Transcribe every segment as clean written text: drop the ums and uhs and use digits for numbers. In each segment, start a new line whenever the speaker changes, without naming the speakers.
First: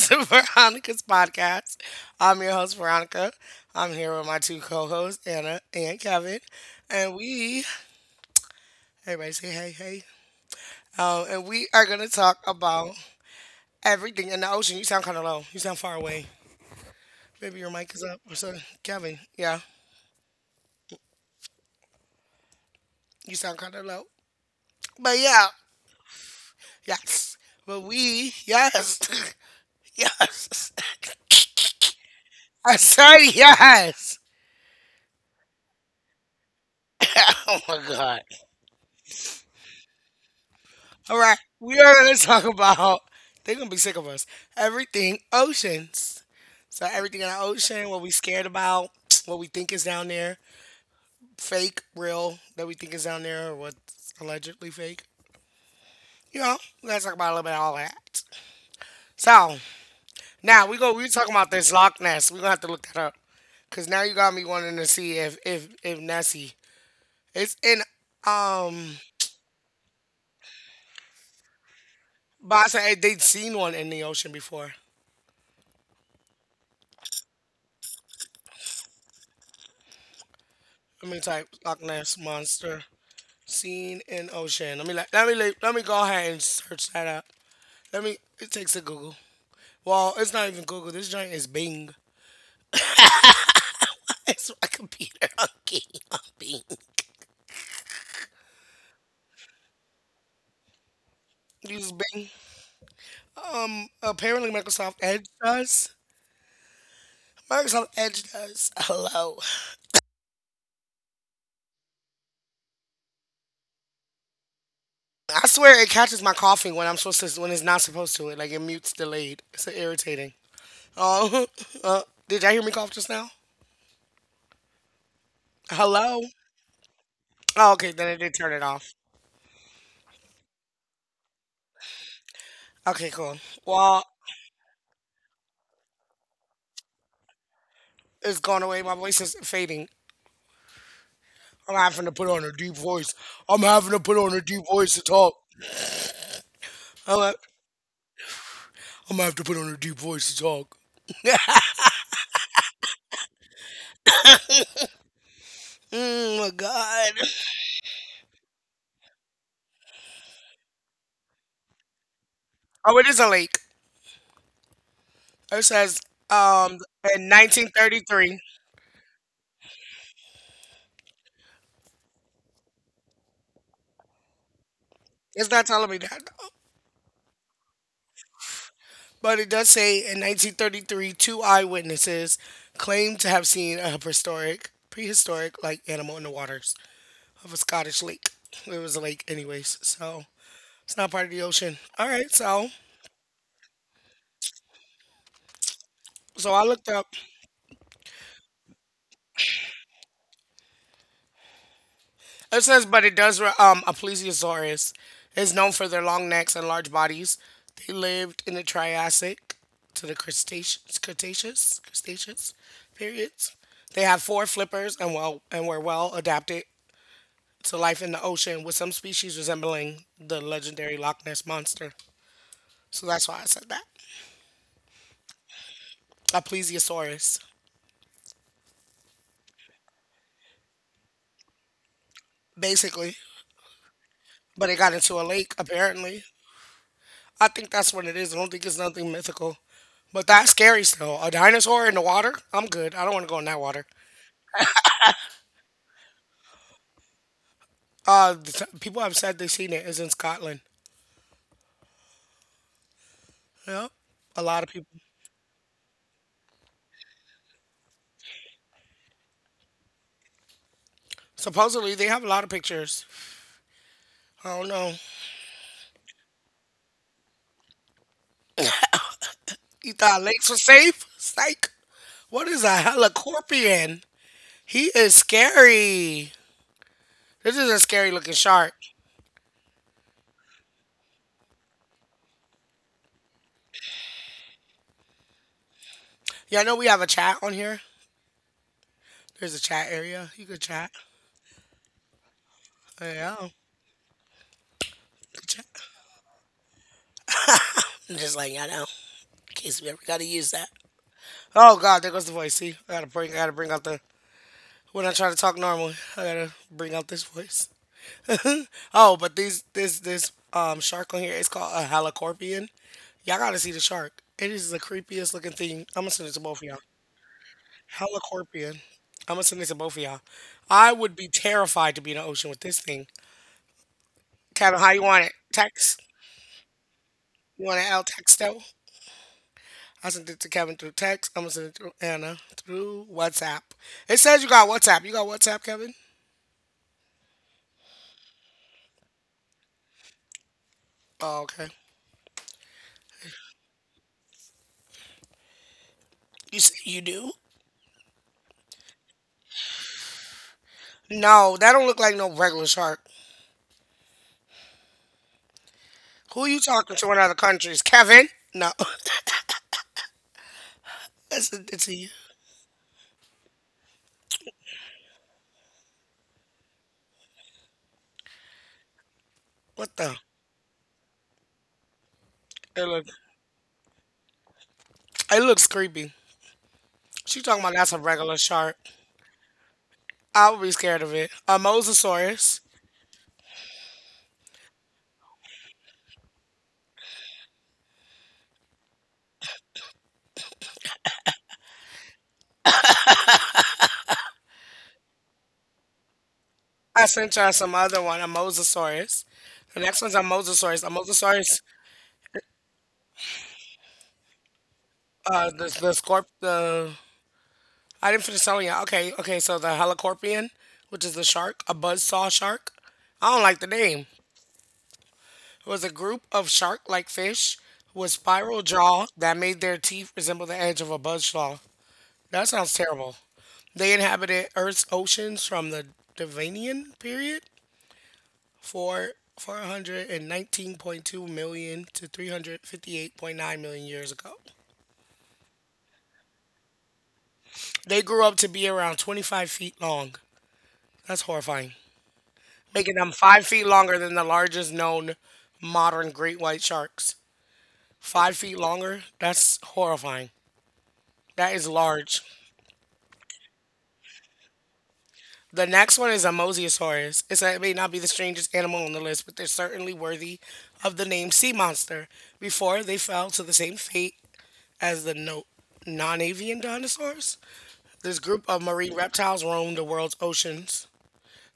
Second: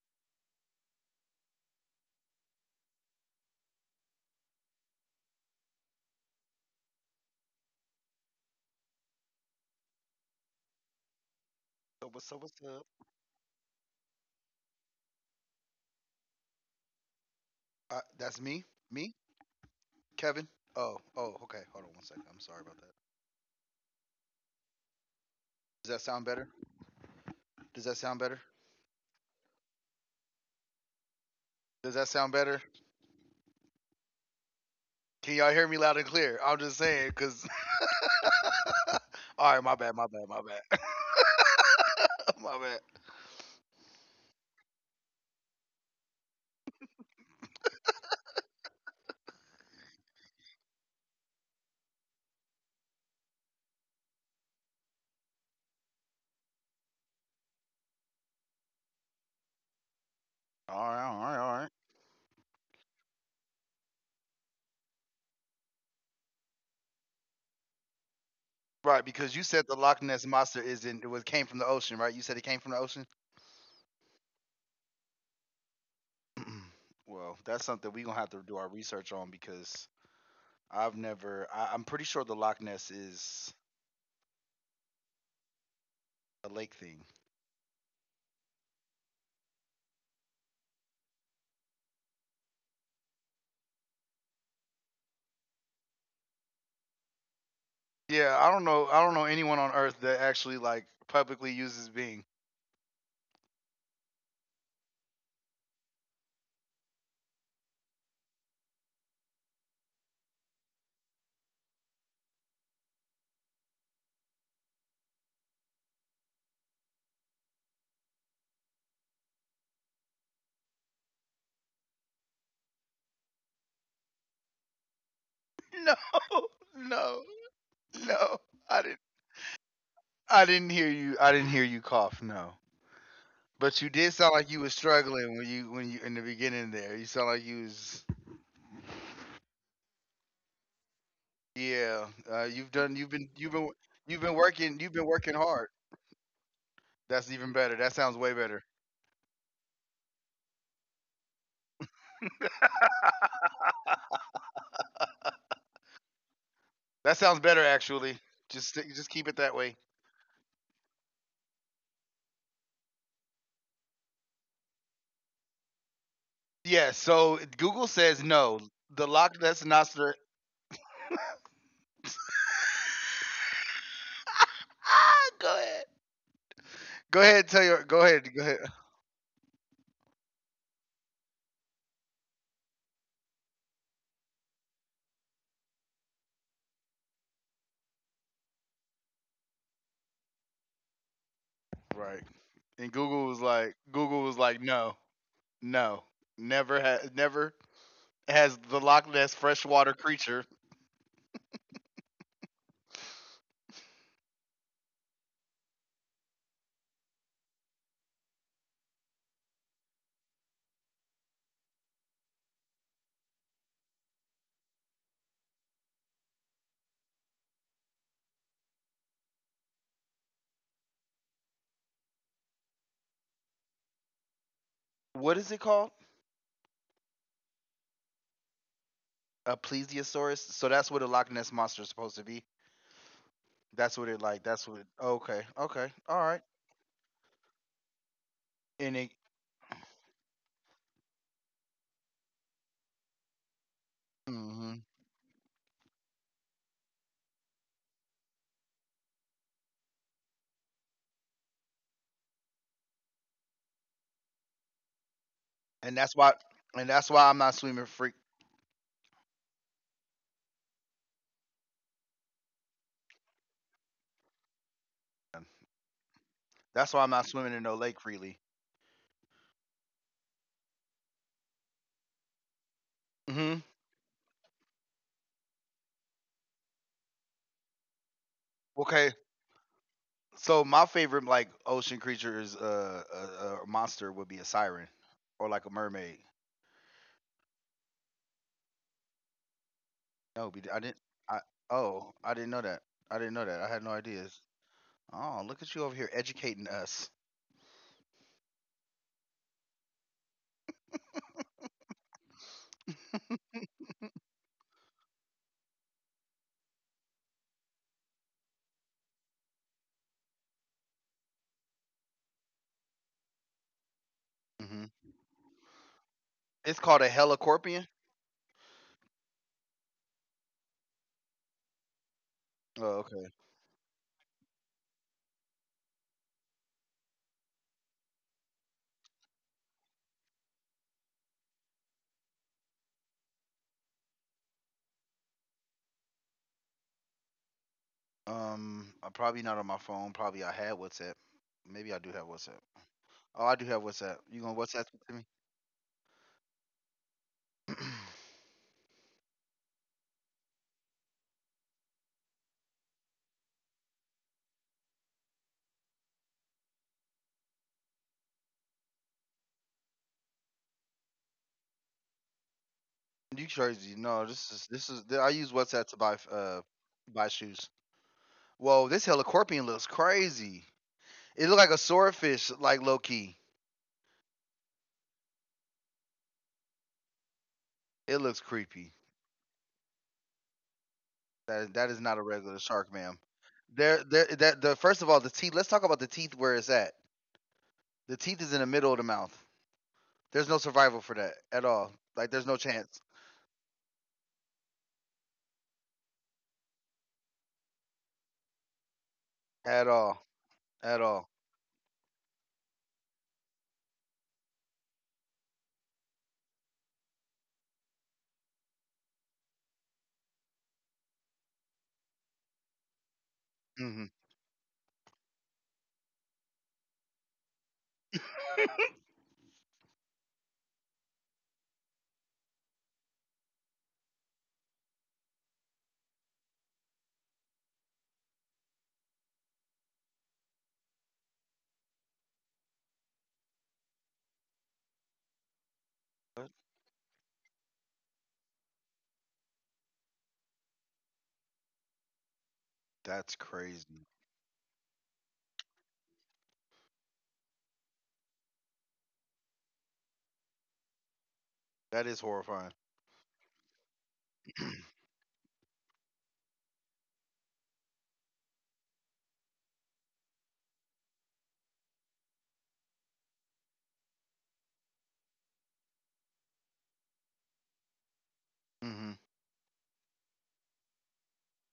to Veronica's podcast. I'm your host, Veronica. I'm here with my two co hosts, Anna and Kevin. And we, everybody say hey, hey. And we are going
So
to
what's so
talk
what's the?
about everything in the ocean. You sound kind of low. You sound far away. Maybe your mic is up or
That's
something.
me,
Kevin, yeah,
Kevin. Oh, okay. Hold on one second. I'm sorry about that.
you sound kind of low. But yeah,
Does that sound better?
yes. But
Does that sound
we,
better?
yes, yes.
Does that sound better?
I said yes.
Can y'all hear me loud and clear? I'm just saying, cause.
Oh my God.
All right, my bad, my bad, my bad,
All right, we are going to talk
my bad.
about. They're going to be sick of us. Everything oceans. So everything in the ocean, what we scared about, what we think is down there, fake, real, that we think is down there, or what's allegedly fake. You know, we gotta talk about a little bit of all that. So now
All
we go. We
right, all
talking
right,
about
all right.
this Loch Ness. We are gonna have to look that up, cause now you got me wanting to see if Nessie. It's in um.
Right, because you said the Loch Ness monster is in. It was came from the ocean, right? You said it came
But I
from the
said
ocean.
they'd seen one in the ocean before.
Well, that's something we gonna have to do our research on because I've
I mean,
never.
type
I, I'm
Loch
pretty
Ness
sure the Loch
monster.
Ness is
Scene in ocean. Let me go ahead and
a lake
search
thing.
that up. Let me. It takes a Google. Well, it's not even Google. This joint is Bing. It's my computer. Okay, on Bing.
Yeah, I don't know. I don't know anyone on earth that actually like publicly uses
Use
Bing.
Bing. Apparently, Microsoft Edge does. Microsoft Edge does. Hello. I swear it catches my coughing when I'm supposed to. When it's not supposed to. It like it mutes delayed. It's so irritating. Oh, uh, did y'all hear me cough just now?
No,
Hello.
no,
Oh, okay. Then it
no.
did turn it
I didn't.
off.
I didn't hear you. I didn't hear you cough. No,
Okay, cool.
but you
Well,
did sound like you was struggling when you in the beginning there. You sound like you was.
it's gone away. My voice is fading. I'm
Yeah,
having to put on a
you've
deep
done. You've
voice.
been. You've
I'm
been.
having to put
You've been
on a deep
working. You've
voice
been
to
working
talk.
hard.
I'm,
That's
ha-
even better. That sounds way better.
I'm gonna have to put on a deep voice to talk. Oh my God.
That sounds better actually. Just keep it that way.
Oh, it is a lake. It says um
Yeah.
in
So Google says
1933.
no. The lock. That's not.
It's
Go
not
ahead.
telling me that, though.
Go ahead and tell your go ahead. Go ahead.
But it does say in 1933, 2 eyewitnesses claimed to have seen a prehistoric like animal in the waters of a Scottish lake. It was a lake, anyways, so it's not part of the ocean. All
Right.
right, so
And Google was like, no, no.
so I
Never
looked
ha-
up.
never has the Loch Ness freshwater creature.
It says, but it does. A plesiosaurus is known for their long necks and large bodies. They lived in the Triassic to the Cretaceous periods. They have 4 flippers and well and were well adapted to life in the ocean, with some species resembling the legendary Loch Ness monster. So that's why I said that.
What is it called?
A plesiosaurus,
A plesiosaurus. So that's what a Loch Ness monster is supposed to be.
basically.
That's what it like. That's what.
But
It,
it got into
okay.
a lake
Okay. All
apparently.
right.
I think that's what it is. I don't think it's
And it.
nothing mythical. But that's scary still. A dinosaur in the water? I'm good. I don't want to go in that water.
Hmm.
People have said they've seen it is in Scotland. Yep. A lot of people.
And that's why. And that's why I'm not swimming freak.
Supposedly, they have a lot of pictures. I don't know.
That's why I'm not swimming in no lake freely.
You thought lakes were safe? Psych. What is a
Hmm.
helicorpion? He is scary. This is a scary looking shark.
Okay. So my favorite like ocean creature is a monster would be a siren or like a mermaid.
Yeah, I know we have a chat on here. There's a chat
No,
area.
I
You
didn't.
could chat.
I Oh, I didn't know that. I didn't know that. I
Yeah,
had
you
no ideas. Oh, look at
could
you over
chat.
here educating us.
I'm just like, I know. In case we ever got to use that. Oh God, there goes the voice. See, I gotta bring out the when I try to talk normal, I gotta bring out this voice. Oh, but this shark on here is called a halicorpian. Y'all gotta see the shark. It
Hmm.
is the creepiest looking thing. I'm gonna send it
It's
to both of
called a
y'all.
helicorpion.
Halicorpian. I'm gonna send it to both of y'all. I would be terrified to be in the ocean with
Oh,
this
okay.
thing. Kevin, how you want it? Text. You want an L texto? I sent it to Kevin through text. I'm gonna send it through Anna through WhatsApp. It says you got WhatsApp. You got WhatsApp, Kevin?
I'm probably not on my phone. Probably I had WhatsApp.
Oh,
Maybe I
okay.
do have WhatsApp. Oh, I do have WhatsApp. You gonna WhatsApp it to me?
You say you do? No, that don't look like no regular shark. Who you talking to in other countries? Kevin? No, it's a
You crazy? No, this is this is. I use WhatsApp to buy shoes. Whoa, this helicorpion looks
what the?
crazy. It looked like a swordfish, like low
It
key.
look it looks creepy. She talking about
It
that's a
looks
regular
creepy.
shark. I would be scared of it.
That
A
that is not a regular
mosasaurus.
shark, ma'am. The first of all, the teeth. Let's talk about the teeth. Where it's at. The teeth is in the middle of the mouth. There's no survival for that at all. Like there's no chance
I sent y'all some other one. A mosasaurus.
at
The
all,
next one's a
at
mosasaurus. A
all.
mosasaurus. The scorp the. I didn't finish telling y'all. Okay, okay. So the helicorpion, which is the shark, a buzzsaw shark. I don't like the
Hmm.
name. It was a group of shark-like fish with spiral jaw that made their teeth resemble the edge of a buzzsaw. That sounds terrible. They inhabited Earth's oceans from the Devonian period for 419.2 million to 358.9 million years ago. They grew up to be around 25 feet long. That's horrifying. Making them
That's
5 feet
crazy.
longer than the largest known modern great white sharks. 5 feet longer? That's horrifying. That is
That is
large.
horrifying.
The next one is a mosasaurus. It may not be the strangest animal on the list, but they're certainly worthy of the name sea monster before they fell to the same fate as the no, non-avian dinosaurs. This group of marine
Hmm.
reptiles roamed the world's oceans,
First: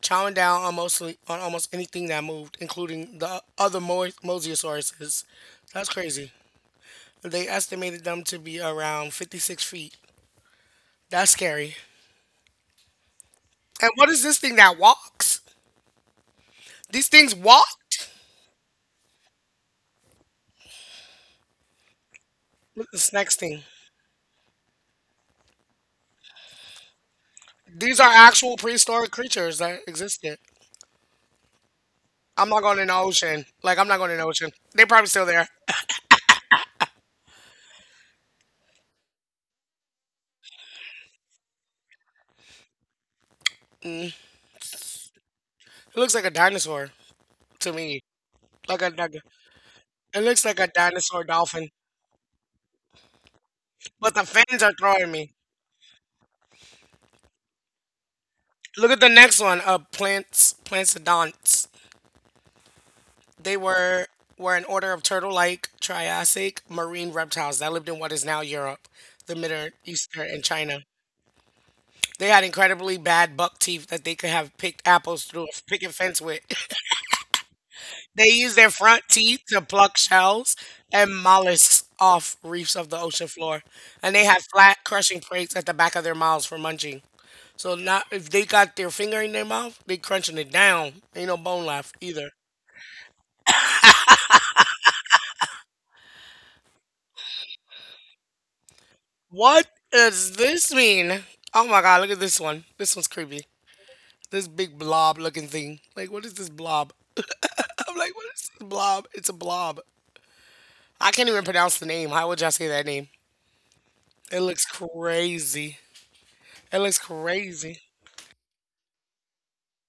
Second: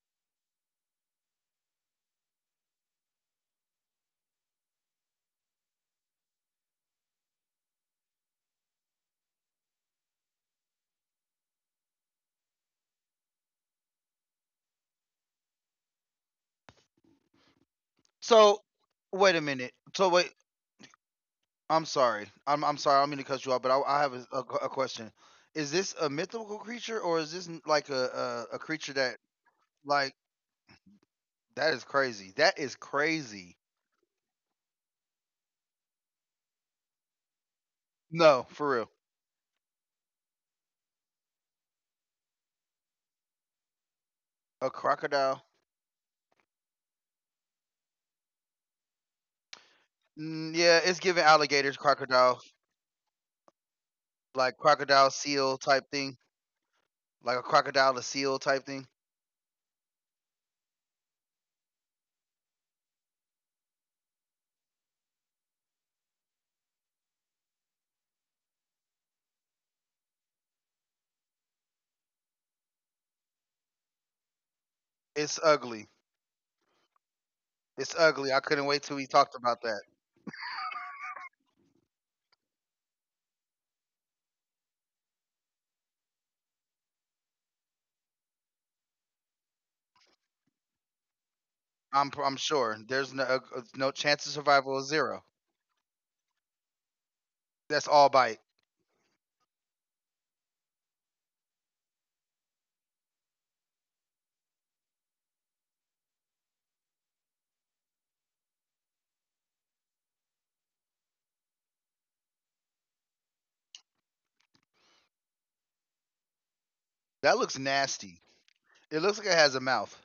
chowing down on mostly on almost anything that moved, including the other mosasauruses. That's crazy. They estimated them to be around 56 feet. That's scary. And what is this thing that walks? These things walked?
So wait a minute. So wait. I'm sorry. I'm
What's
sorry. I
this
don't mean to
next
cut you
thing?
off, but I have a question. Is this a mythical creature or like
These are
a,
actual
a, a creature
prehistoric
that?
creatures that
Like,
existed.
that is crazy.
I'm not
That
going
is
in the ocean.
crazy.
Like I'm not going in the ocean. They're probably still there.
No, for real.
Mm.
A crocodile.
It looks like a dinosaur to me. Like a, like a- it looks like
Mm,
a
yeah, it's
dinosaur
giving
dolphin.
alligators, crocodile,
But the fins
like
are throwing
crocodile
me.
seal type thing, like a crocodile a seal type
Look
thing.
at the next one. Plantodonts. They were an order of turtle-like Triassic marine reptiles that lived in what is now Europe, the Middle Eastern, and China. They had incredibly bad buck teeth that they could have picked apples
It's
through a
ugly.
picket fence with.
It's
They
ugly. I
use
couldn't
their
wait till
front
we talked
teeth
about
to
that.
pluck shells and mollusks off reefs of the ocean floor, and they have flat crushing plates at the back of their mouths for munching. So not if they got their finger in their mouth, they crunching it down. Ain't no bone left
I'm
either.
I'm sure there's no chance of survival is zero. That's all bite.
What does this mean? Oh my god, look at this one. This one's creepy. This big blob looking thing. Like what is this blob? I'm like, what is this blob? It's a blob. I can't even pronounce the name. How would y'all say that name? It looks crazy. It looks
That looks
crazy.
nasty. It looks like it has a mouth.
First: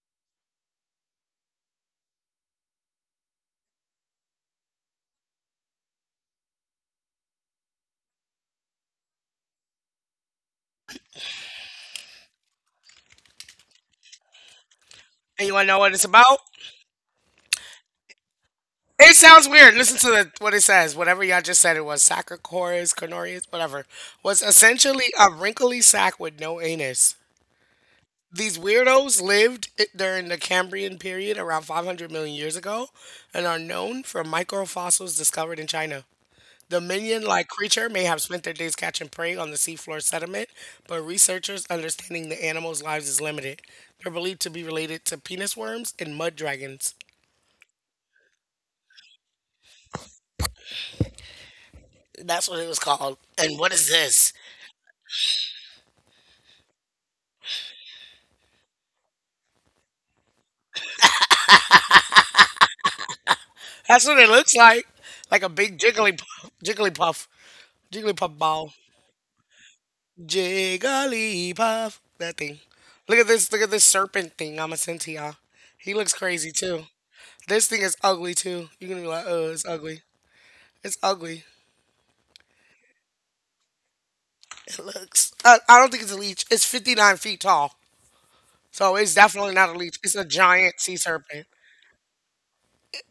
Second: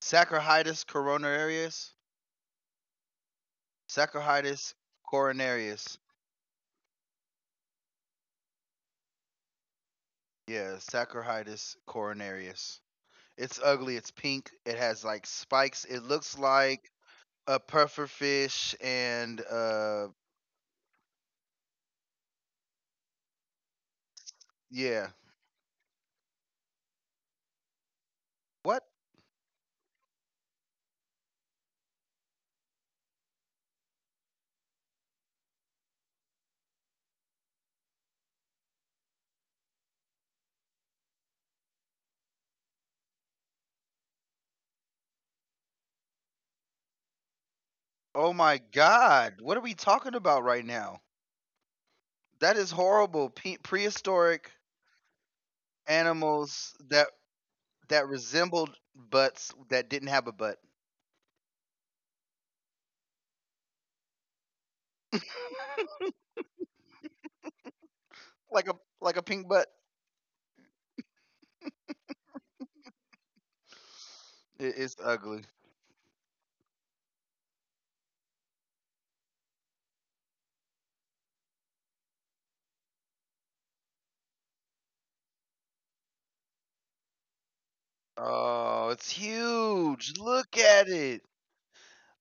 Saccharitis coronarius. Saccharitis coronarius. Yeah, Saccharitis coronarius. It's ugly. It's pink. It has like
And you want to know
spikes.
what
It
it's about?
looks like a puffer fish
It
and
sounds weird. Listen to the, what it says. Whatever y'all just said, it was Sacrocoris, Cornorius, whatever, was
yeah.
essentially a wrinkly sack with no anus. These
What?
weirdos lived during the Cambrian period around 500 million years ago and are known from microfossils discovered in China. The minion like creature may have spent their days catching prey on the seafloor sediment, but researchers understanding the animal's lives is limited. They're believed to be related to penis worms and mud dragons.
Oh my god. What are we talking about right now?
That's what
That
it was
is
called.
horrible.
And
Pe-
what is this?
prehistoric animals that resembled butts that didn't have a butt.
That's what it looks like. Like a big jiggly jigglypuff. Jigglypuff ball.
Like a like a pink butt.
Jigglypuff. That thing. Look at this. Look at this serpent thing. I'ma send to
It,
y'all.
it's
He
ugly.
looks crazy too. This thing is ugly too. You're gonna be like, oh, it's ugly. It's ugly. It looks. I don't think it's a leech. It's 59 feet tall. So it's definitely not
Oh,
a
it's
leech. It's a giant sea
huge. Look
serpent.
at it.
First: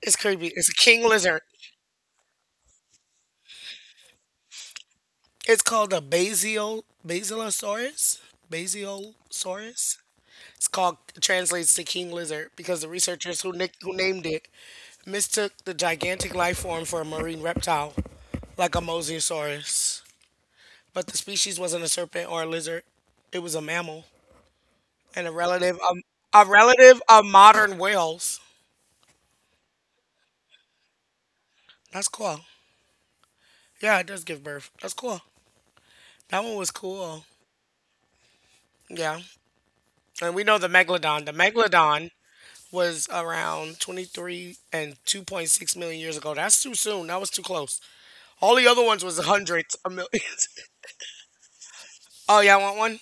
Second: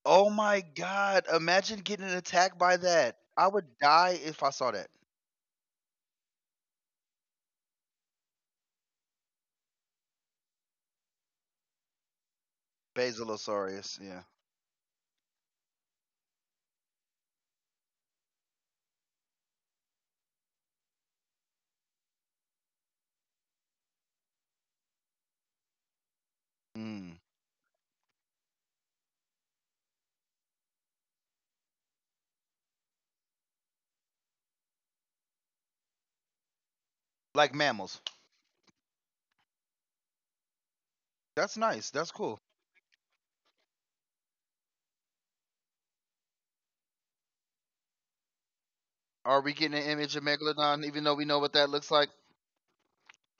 It's
Oh
creepy.
my
It's a king
god.
lizard.
Imagine getting attacked by that. I would die if I saw that.
It's called a basilosaurus. Basiosaurus. It's called translates to king lizard because the researchers who who
Basilosaurus, yeah.
named it mistook the gigantic life form for a marine reptile, like a mosasaurus. But the species wasn't a serpent or a lizard; it was a mammal and a relative
Mm.
of modern whales. That's cool. Yeah, it does give birth. That's cool. That one was cool.
Like mammals.
Yeah, and we know the megalodon.
That's
The
nice. That's
megalodon
cool.
was around 23 and 2.6 million years ago. That's too soon. That was too close. All the other ones
Are we
was
getting an
hundreds
image of
of millions.
Megalodon, even though we know what that looks like?
Oh, yeah, I want one?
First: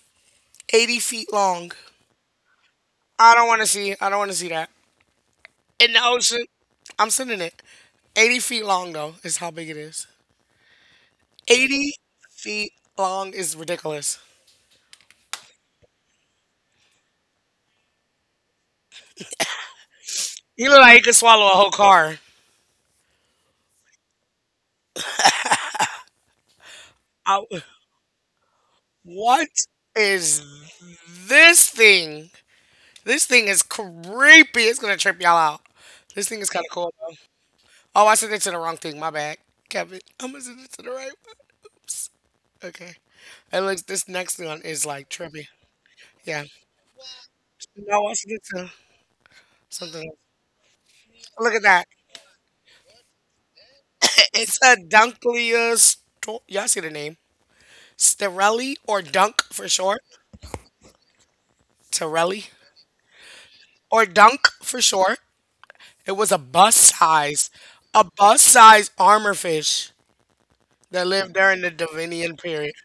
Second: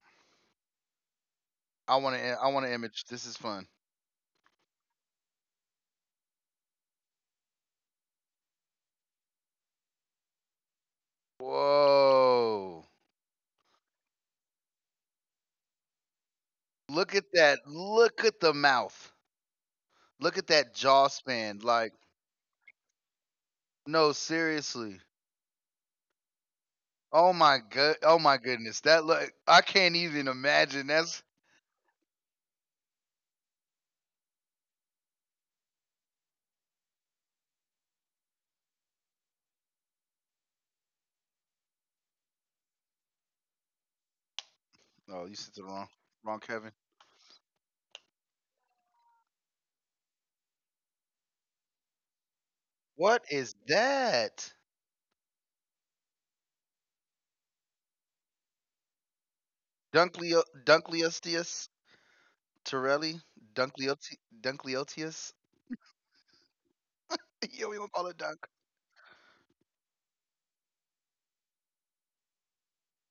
80 feet long.
I want to. I want an image. This is
I don't want
fun.
to see. I don't want to see that. In the ocean, I'm sending it. 80 feet long, though, is how big it is. 80
Whoa!
feet long is ridiculous.
Look at that. Look at the mouth. Look at that
He look
jaw
like he could
span.
swallow a whole
Like,
car.
no, seriously. Oh my
I,
god. Oh my goodness. That look. I
what
can't even
is
imagine. That's.
this thing? This thing is creepy. It's gonna trip y'all out. This thing is kind of cool though. Oh, I sent it to the wrong thing. My bad, Kevin. I'm gonna send it to the right one. Okay. It looks this next one is
Oh, you
like
said the
trippy.
wrong
Yeah.
Kevin.
No, I sent it to something. Else. Look at that.
What is that?
It's a Dunklia. Y'all see the name? Sterelli or Dunk for short.
Dunkleosteus.
Torelli
Torelli, Dunkleotius.
or Dunk for
Dunkleotius.
short. It was
Yeah, we gonna call it
a
Dunk.
bus size armor fish that lived during the Devonian period.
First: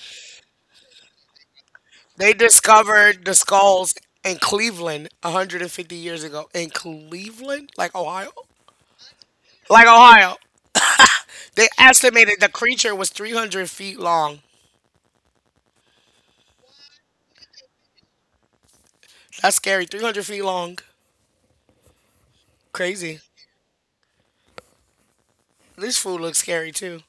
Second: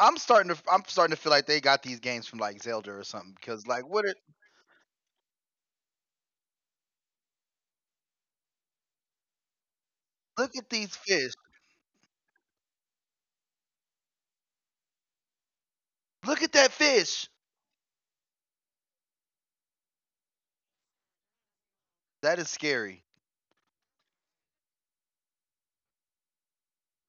I'm starting to feel like they got these games
They
from like Zelda or
discovered
something.
the
Because like,
skulls
what?
in Cleveland 150 years ago. In Cleveland? Like Ohio? Like Ohio.
Look at these fish.
They estimated the creature was 300 feet long.
Look at that fish.
That's scary. 300 feet long.
That is scary.
Crazy. This food looks scary too.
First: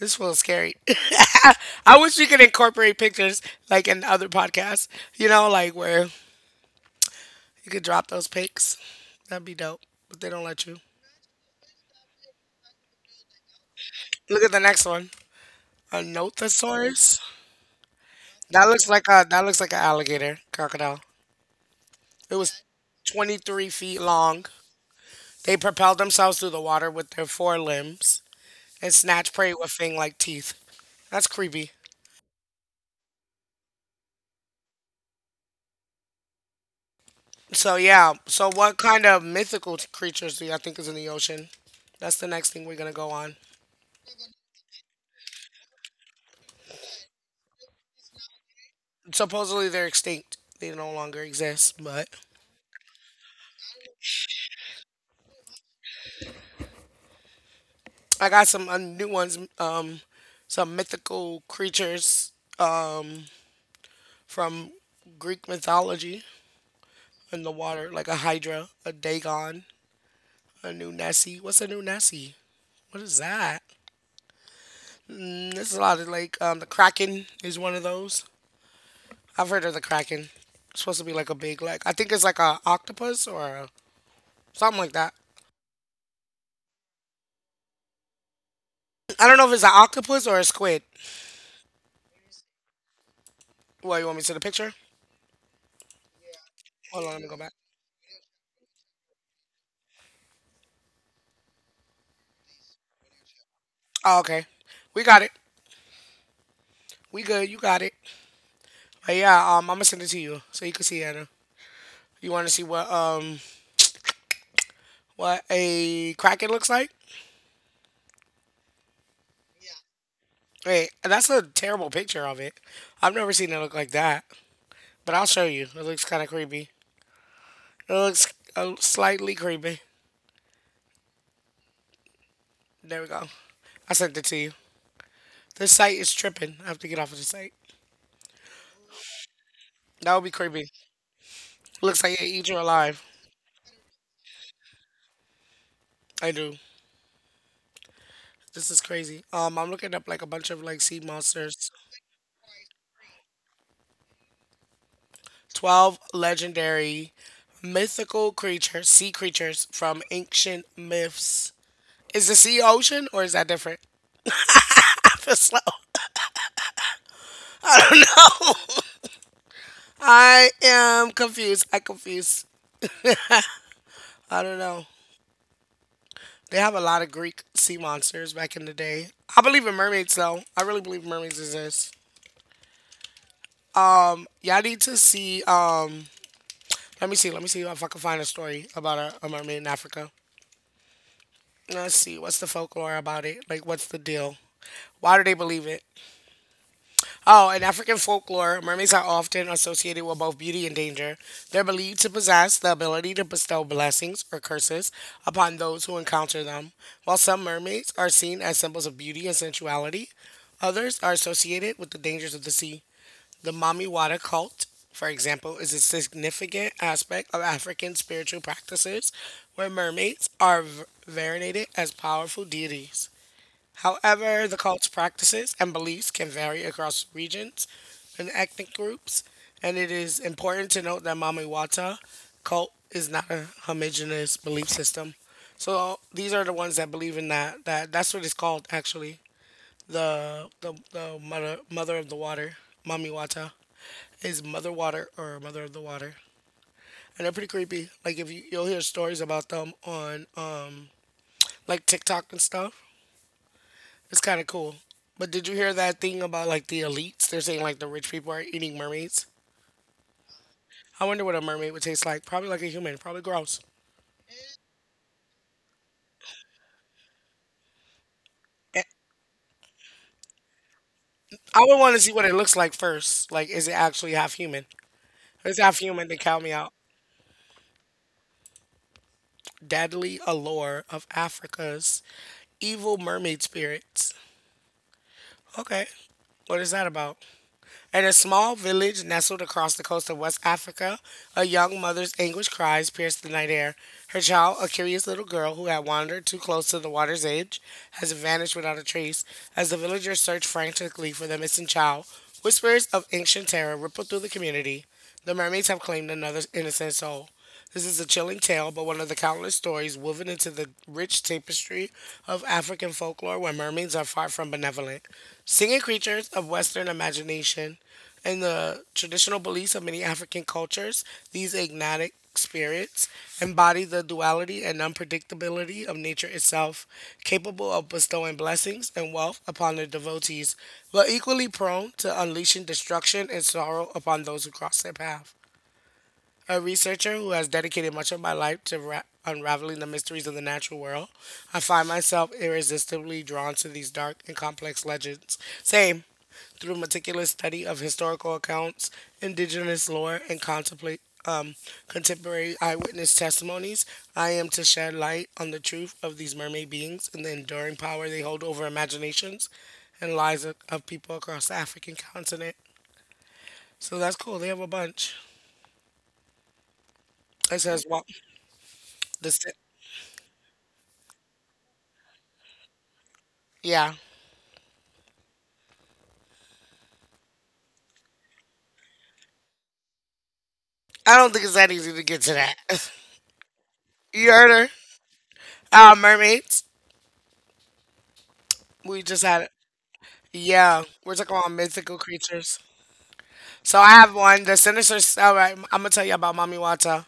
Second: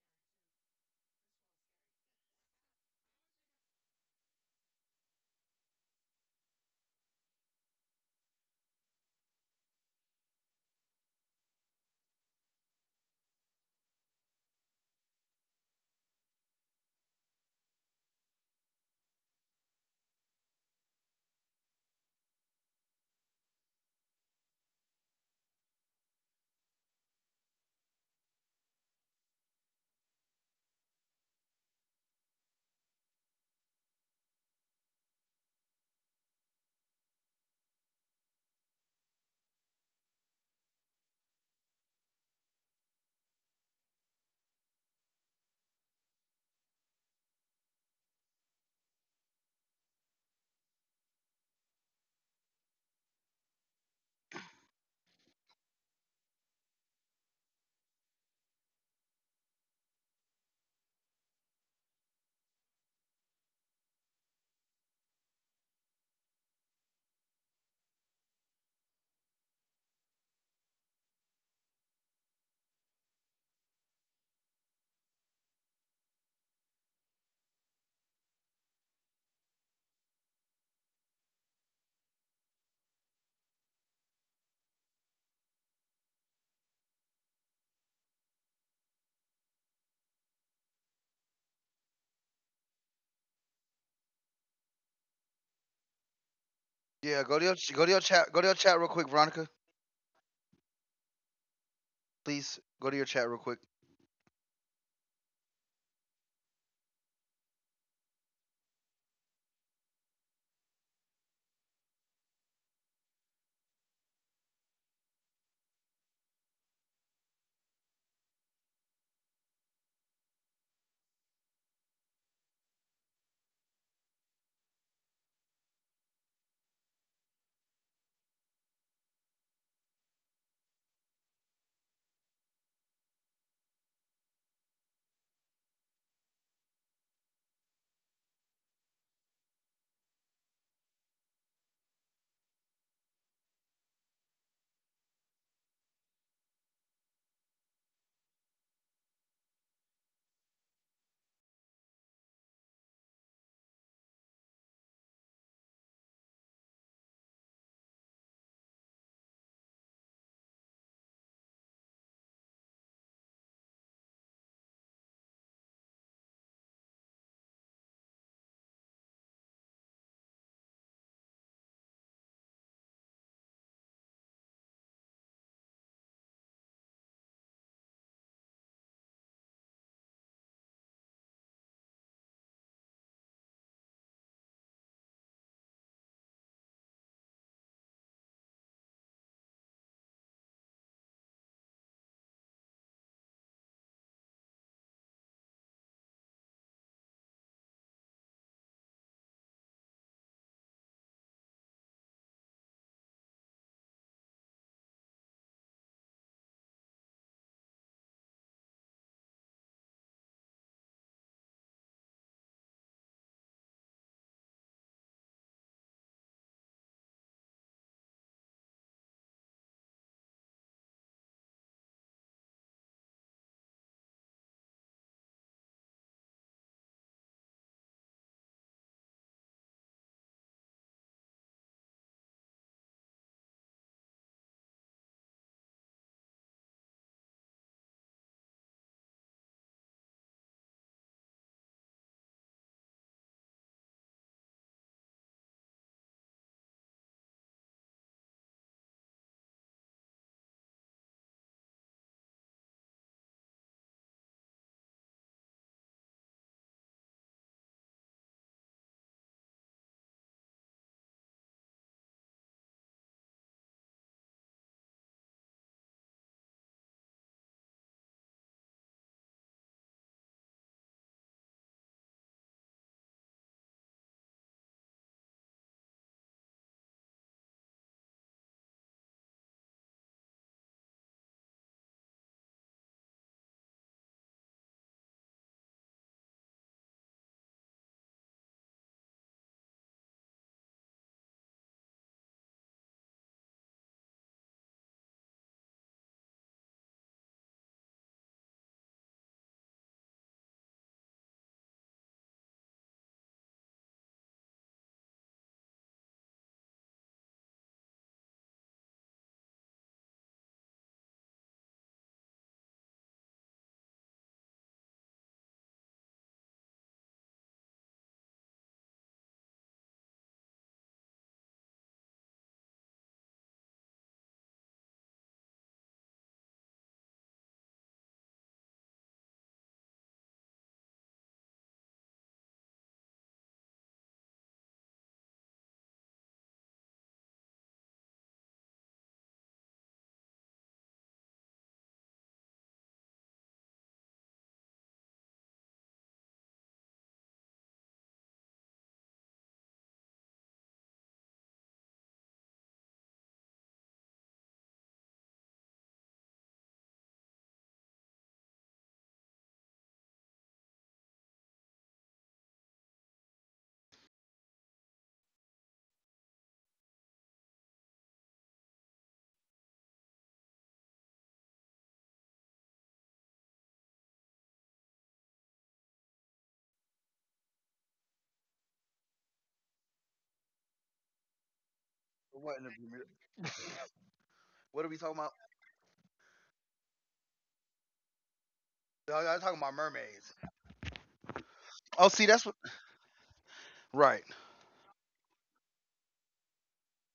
This food's scary. I wish we could incorporate pictures like in other podcasts, you know, like where you could drop those pics. That'd be dope, but they don't let you. Look at the next one. A nothosaurus. That looks like a that looks like an alligator crocodile. It was 23 feet long. They propelled themselves through the water with their forelimbs and snatched prey with fang like teeth. That's creepy. So, yeah. So, what kind of mythical creatures do you think is in the ocean? That's the next thing we're going to go on. Supposedly, they're extinct. They no longer exist, but I got some new ones. Some mythical creatures um, from Greek mythology in the water, like a Hydra, a Dagon, a new Nessie. What's a new Nessie? What is that? There's a lot of like the Kraken is one of those. I've heard of the Kraken. It's supposed to be like a big like I think it's like a octopus or something like that. I don't know if it's an octopus or a squid. Well, you want me to see the picture? Hold on,
Yeah,
let me go
go to
back.
your chat. Go to your chat real quick, Veronica. Please go to your chat real quick.
Oh, okay. We got it. We good. You got it. But yeah, I'm gonna send it to you so you can see it. You want to see what a kraken looks like? Wait, that's a terrible picture of it. I've never seen it look like that. But I'll show you. It looks kind of creepy. It looks slightly creepy. There we go. I sent it to you. This site is tripping. I have to get off of this site. That would be creepy. Looks like it eat you alive. I do. This is crazy. I'm looking up like a bunch of like sea monsters. 12 legendary mythical creatures, sea creatures from ancient myths. Is the sea ocean or is that different? I feel slow. I am confused. I confused. I don't know. They have a lot of Greek sea monsters back in the day. I believe in mermaids though. I really believe mermaids exist. Y'all need to see. Let me see. Let me see if I can find a story about a mermaid in Africa. Let's see. What's the folklore about it? Like, what's the deal? Why do they believe it? Oh, in African folklore, mermaids are often associated with both beauty and danger. They're believed to possess the ability to bestow blessings or curses upon those who encounter them. While some mermaids are seen as symbols of beauty and sensuality, others are associated with the dangers of the sea. The Mamiwata cult, for example, is a significant aspect of African spiritual practices where mermaids are venerated as powerful deities. However, the cult's practices and beliefs can vary across regions and ethnic groups, and it is important to note that Mamiwata cult is not a homogeneous belief system. So these are the ones that believe in that. That that's what it's called actually. The mother of the water, Mamiwata, is mother water or mother of the water. And they're pretty creepy. Like if you you'll hear stories about them on like TikTok and stuff. It's kind of cool. But did you hear that thing about like the elites? They're saying like the rich people are eating mermaids. I wonder what a mermaid would taste like. Probably like a human. Probably gross. Eh, I would want to see what it looks like first. Like, is it actually half human? If it's half human, then count me out. Deadly allure of Africa's evil mermaid spirits. Okay. What is that about? In a small village nestled across the coast of West Africa, a young mother's anguished cries pierced the night air. Her child, a curious little girl who had wandered too close to the water's edge, has vanished without a trace. As the villagers search frantically for the missing child, whispers of ancient terror ripple through the community. The mermaids have claimed another innocent soul. This is a chilling tale, but one of the countless stories woven into the rich tapestry of African folklore where mermaids are far from benevolent. Singing creatures of Western imagination, in the traditional beliefs of many African cultures, these agnatic spirits embody the duality and unpredictability of nature itself, capable of bestowing blessings and wealth upon their devotees, but equally prone to unleashing destruction and sorrow upon those who cross their path, a researcher who has dedicated much of my life to unraveling the mysteries of the natural world. I find myself irresistibly drawn to these dark and complex legends. Same. Through meticulous study of historical accounts, indigenous lore, and contemplate contemporary eyewitness testimonies, I am to shed light on the truth of these mermaid beings and the enduring power they hold over imaginations and lives of people across the African continent. So that's cool. They have a bunch. It says, well, the, yeah. I don't think it's that easy to get to
What?
that. You heard her?
What are we talking about?
Mermaids. We
Dog,
just
I'm
had
talking
it.
about mermaids.
Yeah. We're talking about mythical
Oh, see, that's what.
creatures. So I have
Right.
one. The sinister. All right. I'm gonna tell you about Mamiwata.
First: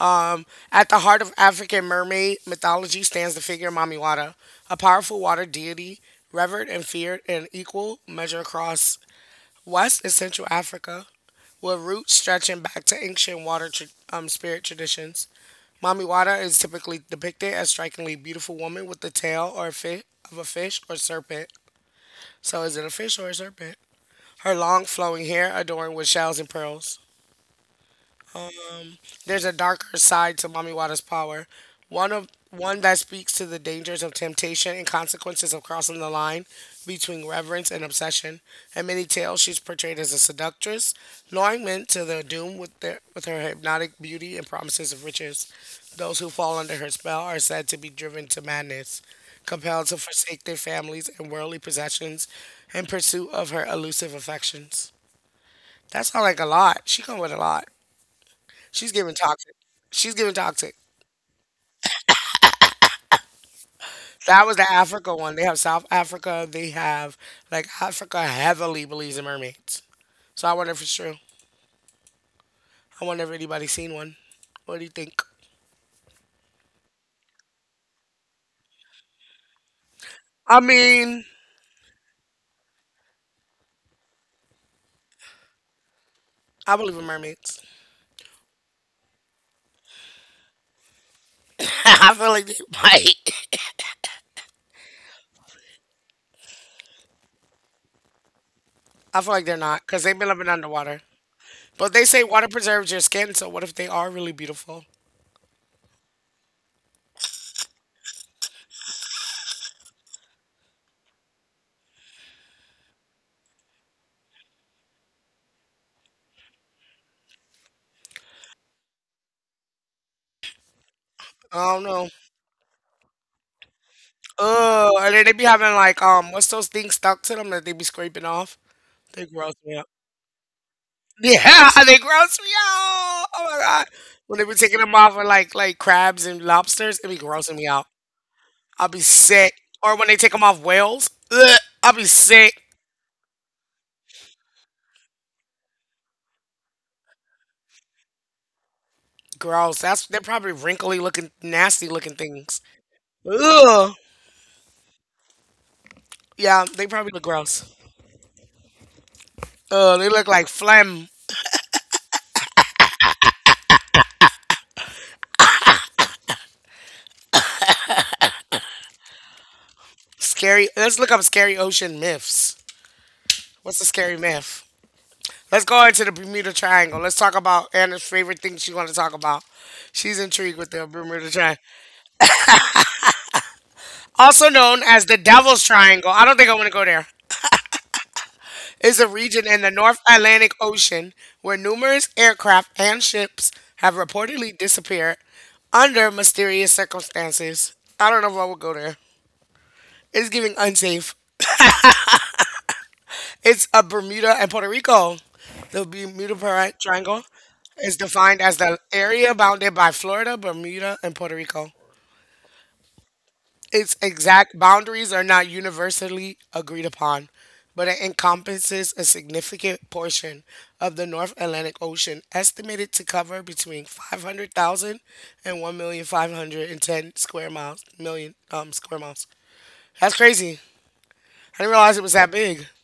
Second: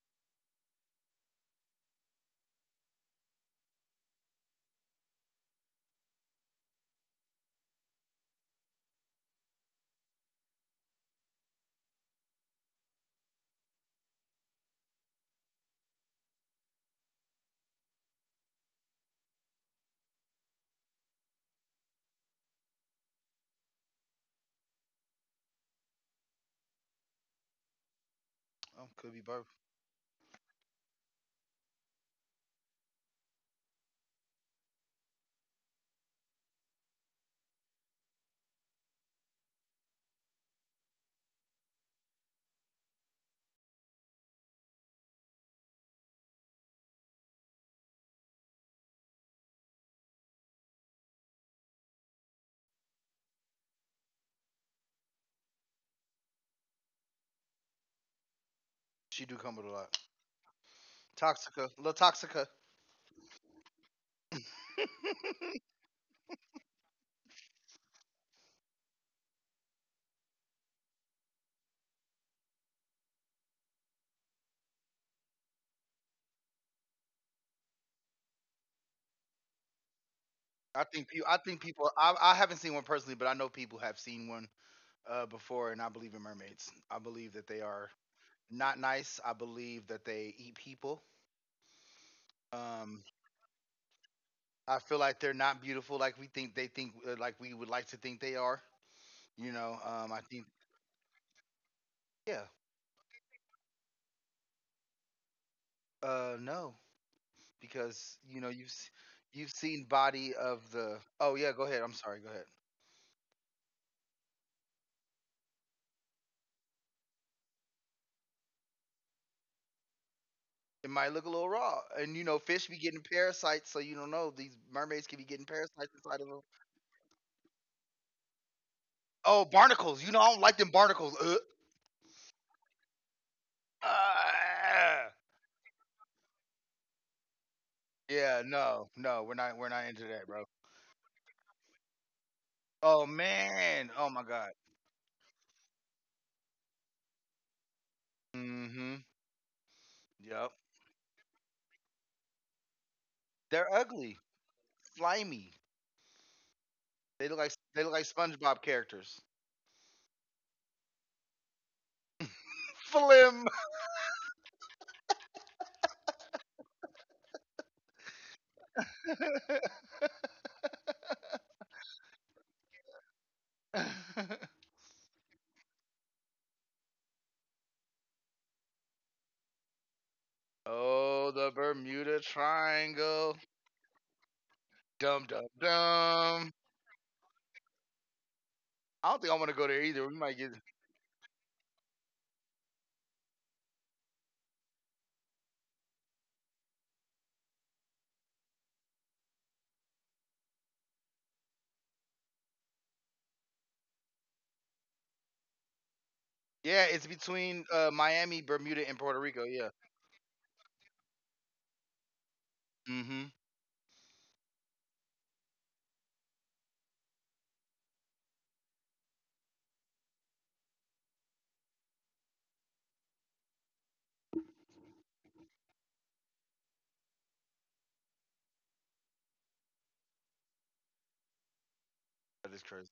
Um, at the heart of African mermaid mythology stands the figure Mamiwata, a powerful water deity revered and feared in equal measure across West and Central Africa, with roots stretching back to ancient water spirit traditions. Mami Wada is typically depicted as strikingly beautiful woman with the tail or of a fish or serpent. So is it a fish or a serpent? Her long flowing hair adorned with shells and pearls.
Oh,
Um,
could be
there's
both.
a darker side to Mommy Wada's power. One that speaks to the dangers of temptation and consequences of crossing the line between reverence and obsession. In many tales, she's portrayed as a seductress, luring men to their doom with their with her hypnotic beauty and promises of riches. Those who fall under her spell are said to be driven to madness, compelled to forsake their families and worldly possessions in pursuit of her elusive affections. That's not like a lot. She come with a lot. She's giving
She do come
toxic.
with a lot.
She's giving toxic.
Toxica, La Toxica.
That was the Africa one. They have South Africa. They have like Africa heavily believes in mermaids. So I wonder if it's true. I wonder if anybody's seen one. What do you think? I mean,
I think people. I haven't seen one personally, but I know people have seen one before, and I believe in mermaids.
I believe
I
in
believe that
mermaids.
they are not nice. I believe that they eat people.
I feel like they
Um,
might.
I feel like they're not beautiful like we would like to think they are.
I feel like they're not because they've
I
been
think
living underwater. But they say
yeah,
water preserves your skin. So what if they are really beautiful?
no, because you know you've you've seen body of the. Oh yeah, go ahead. I'm sorry. Go ahead. It might look a little raw,
I don't
and
know.
you know fish be getting parasites, so you don't know these
Oh,
mermaids can
and
be
then they
getting
be having
parasites
like
inside of them.
what's those things stuck to them that they be scraping off? They
Oh,
gross me up.
barnacles! You know I don't like them barnacles. Ugh.
Yeah, they gross me out. Oh my god. When they were taking them
Ah.
off with like crabs and lobsters, it be grossing me out.
Yeah, no,
I'll be
no,
sick.
we're not
Or
into
when they
that,
take
bro.
them off whales, ugh, I'll be sick.
Oh man, oh my god. Mm-hmm.
Gross. That's they're
Yep.
probably wrinkly looking, nasty looking things.
They're
Ugh.
ugly, slimy.
Yeah, they probably
They
look
look like
gross.
SpongeBob characters.
Ugh, they look like phlegm.
Flim.
Scary. Let's look up scary ocean myths. What's a scary myth? Let's go into the Bermuda Triangle. Let's talk about Anna's favorite thing she want to talk about. She's intrigued with the
Oh,
Bermuda
the
Triangle.
Bermuda Triangle.
Also known as the
Dum dum
Devil's Triangle. I don't
dum.
think I want to go there. Is
I
a
don't think I want
region
to go
in the
there either.
North
We might get.
Atlantic Ocean where numerous aircraft and ships have reportedly disappeared under mysterious circumstances. I don't know if I would go there. It's giving unsafe. It's a Bermuda and Puerto Rico. The
Yeah, it's
Triangle
between
is
Miami,
defined as
Bermuda,
the
and Puerto
area
Rico. Yeah.
bounded by Florida, Bermuda, and Puerto Rico.
Mm-hmm.
Its exact boundaries are not universally agreed upon, but it encompasses a significant portion of the North Atlantic Ocean, estimated to cover between 500,000 and 1,510 square miles. Million square miles. That's crazy. I didn't realize it was that
That is
big.
crazy.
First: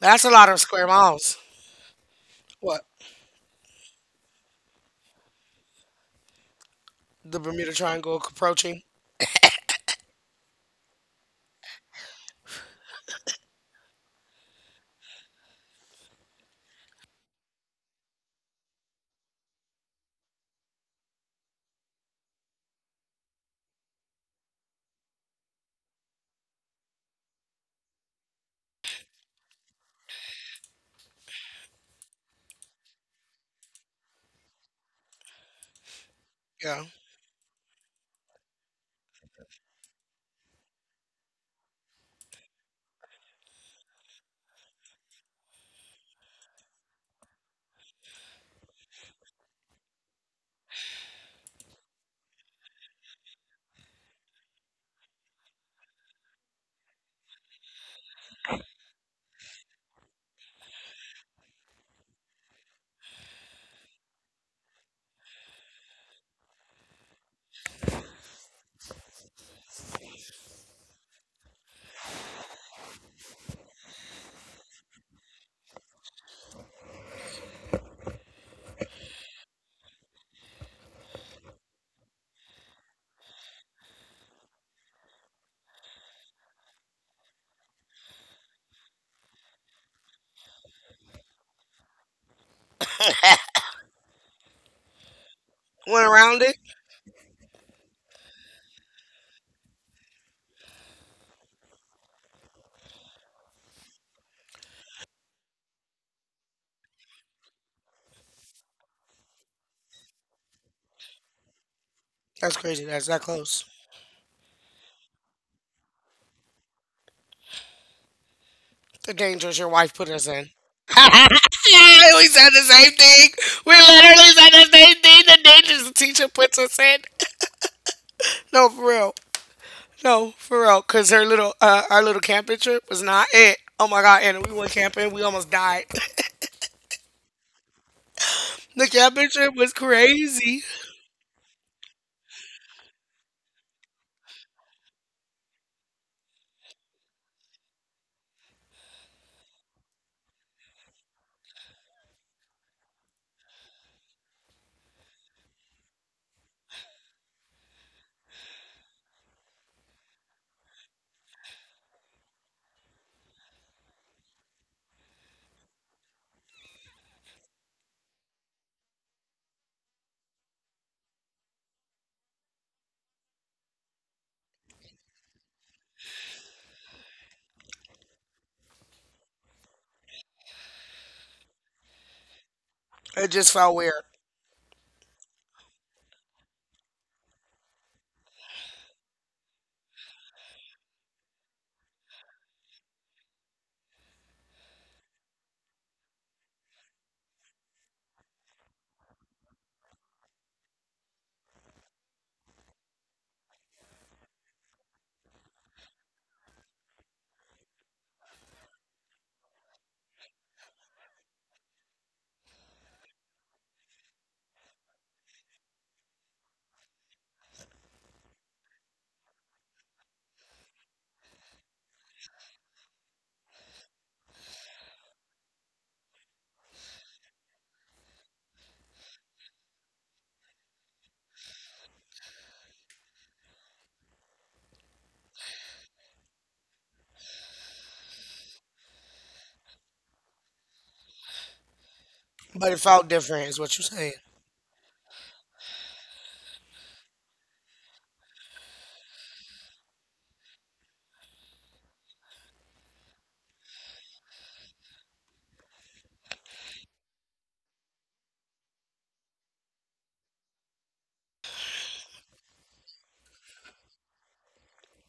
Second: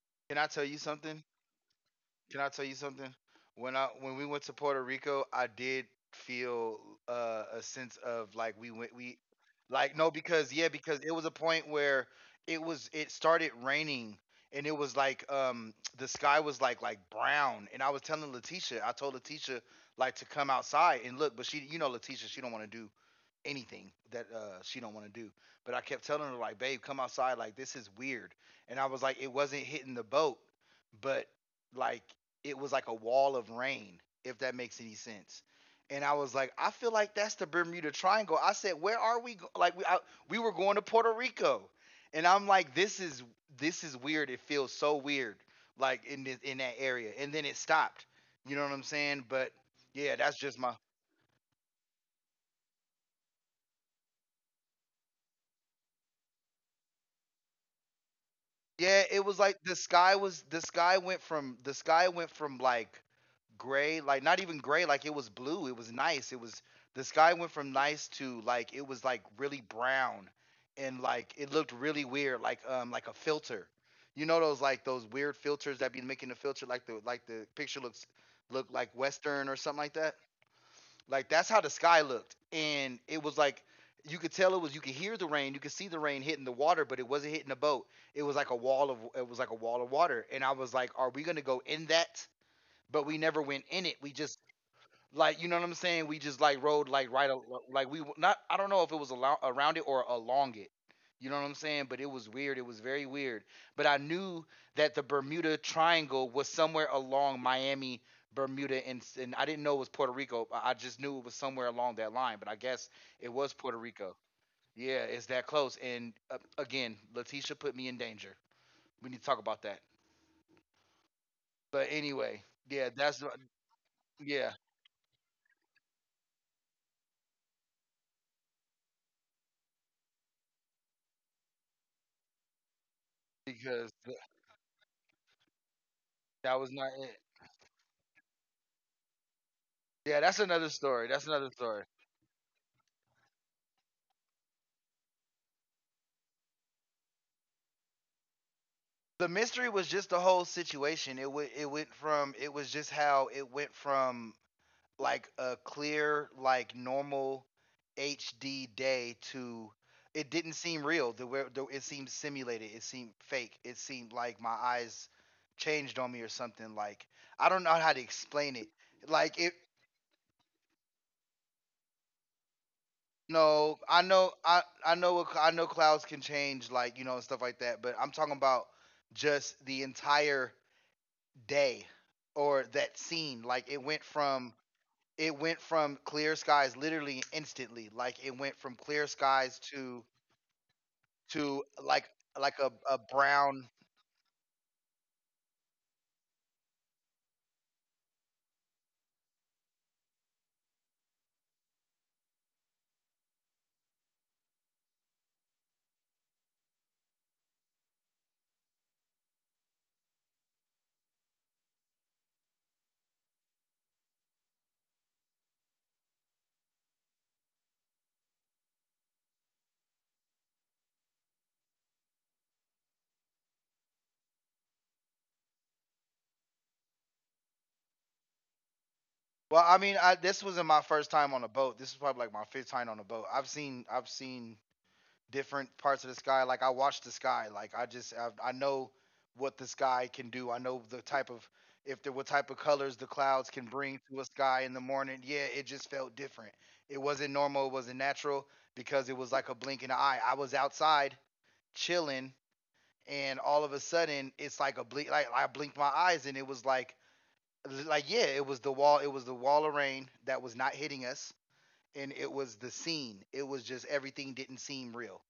That's a
Can I
lot of
tell you
square
something?
miles.
Can I tell you
What?
something? When I when we went to Puerto Rico, I did feel
The
a
Bermuda
sense
Triangle
of like we
approaching?
went we like no because yeah because it was a point where it started raining, and it was like the sky was like brown, and I told Letitia like to come outside and look, but she you know Letitia she don't want to do anything that she don't want to do. But I kept telling her like, babe, come outside. Like this is weird. And I was like, it wasn't hitting the boat, but like it was like a wall of rain, if that makes any sense. And I was like, I
Yeah.
feel like that's the Bermuda Triangle. I said, where are we? We were going to Puerto Rico, and I'm like, this is weird. It feels so weird, like in that area. And then it stopped. You know what I'm saying? But yeah, that's just my. Yeah, it was like the sky went from like gray, like not even gray, like it was blue. It was nice. It was The sky went from nice to like it was like really brown, and like it looked really weird, like a filter. You know those like those weird filters that be making the filter like the picture look like western or something like that? Like that's how the sky looked, and it was like you could tell it was you could hear the rain, you could see the rain hitting the water, but it wasn't hitting the boat. It was like a wall of water, and I was like, are we gonna go in that? But we never went in it. We just like you know what I'm saying.
Went
We just
around it?
like rode not I don't know if it was around it or along it. You know what I'm saying? But it was weird. It was very weird. But I knew that the Bermuda Triangle was somewhere along Miami, Bermuda, and I didn't know it was Puerto Rico. I just knew it was somewhere along that line. But I
That's
guess
crazy. That's
it
that
was Puerto
close.
Rico. Yeah, it's that close. And again, Letitia put me in danger. We need to
The
talk about
dangers
that.
your wife put us in. We
But anyway,
said the
yeah,
same thing. We literally
yeah
said the same thing. The dangers the teacher puts us in. No, for real. No, for real. Cause her little, our little camping trip was not it.
because
Oh my god, and we went camping. We almost died.
that was not it.
The camping trip was
Yeah, that's another
crazy.
story. That's another story. The mystery was just the whole situation. It went from it was just how It went from like a clear like normal HD day to it didn't seem real. It seemed simulated. It seemed fake. It seemed like my eyes changed on me or something. Like I don't know how to explain it. Like it. No, I know, I know I know clouds can change like, and stuff like that. But I'm talking about just the entire day or that scene.
It
Like
just
it
felt
went
weird,
from it went from clear skies literally instantly. Like it went from clear skies to to like a brown. Well, I mean, this wasn't my first time on a boat. This is probably like my fifth time on a boat. I've seen different parts of the sky. Like I watch the sky. Like I know what the sky can do. I know the type of if there what type of
but
colors
it
the
felt
clouds can
different. Is what
bring
you're
to a
saying?
sky in the morning. Yeah, it just felt different. It wasn't normal. It wasn't natural because it was like a blink in the eye. I was outside chilling, and all of a sudden it's like a blink. Like I blinked my eyes, and it was like, yeah, it was the wall. It was the wall of rain that was not hitting us. And it was the scene. It was just everything didn't seem real.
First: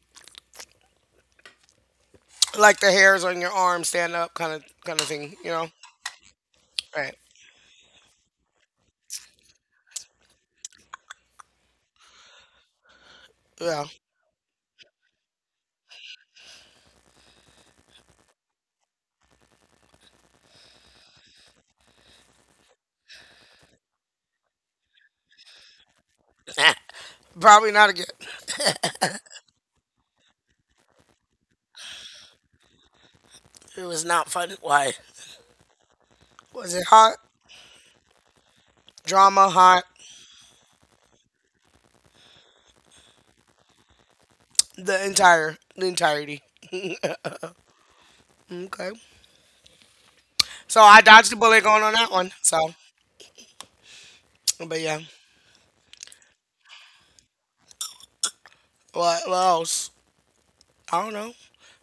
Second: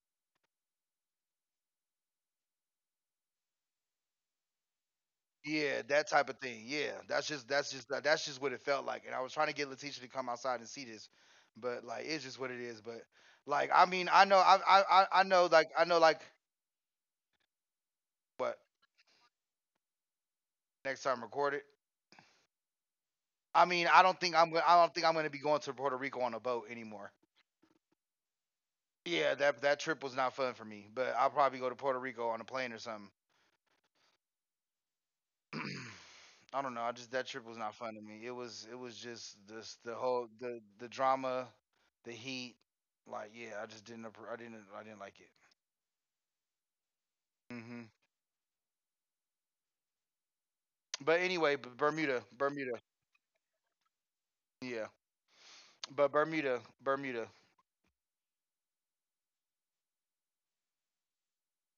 Like the hairs on your arm stand up, kind of thing. You know?
Yeah, that type of thing. Yeah,
Right.
that's just what it felt like. And I was trying to get Letitia to come outside and see this, but like, it's just what it is. But like,
Yeah.
I mean, I know, I know, like, I know, like, what next time record it. I mean, I don't think I'm gonna be going to Puerto Rico on a boat anymore.
Probably not again.
Yeah, that trip was not fun for me. But I'll probably go to Puerto Rico on a plane or something.
It was not fun. Why?
I don't
Was
know.
it
I just
hot?
That trip was not fun to me. It was just
Drama,
this
hot,
the drama, the heat. Like, yeah, I didn't
the
like it.
entire, the entirety.
Hmm.
Okay. So I
But
dodged the
anyway,
bullet
but
going on that
Bermuda,
one. So,
Bermuda,
but
yeah.
yeah.
But Bermuda, Bermuda.
What else? I don't know.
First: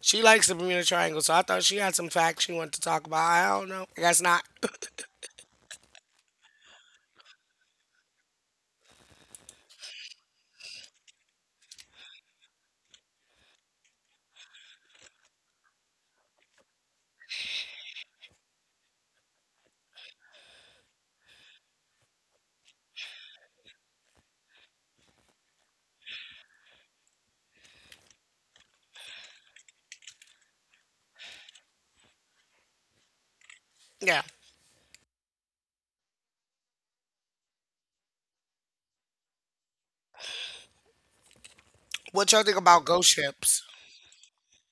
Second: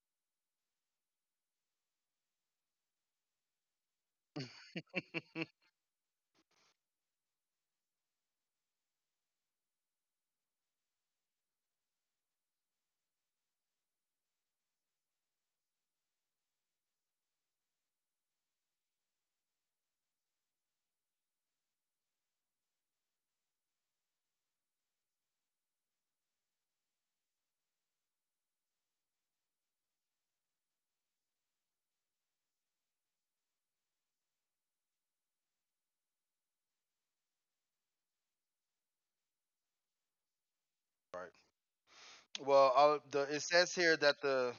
She likes the Bermuda Triangle, so I thought she had some facts she wanted to talk about. I don't know. I guess not. Yeah.
Right.
What y'all think
Well,
about ghost
all the it
ships?
says here that the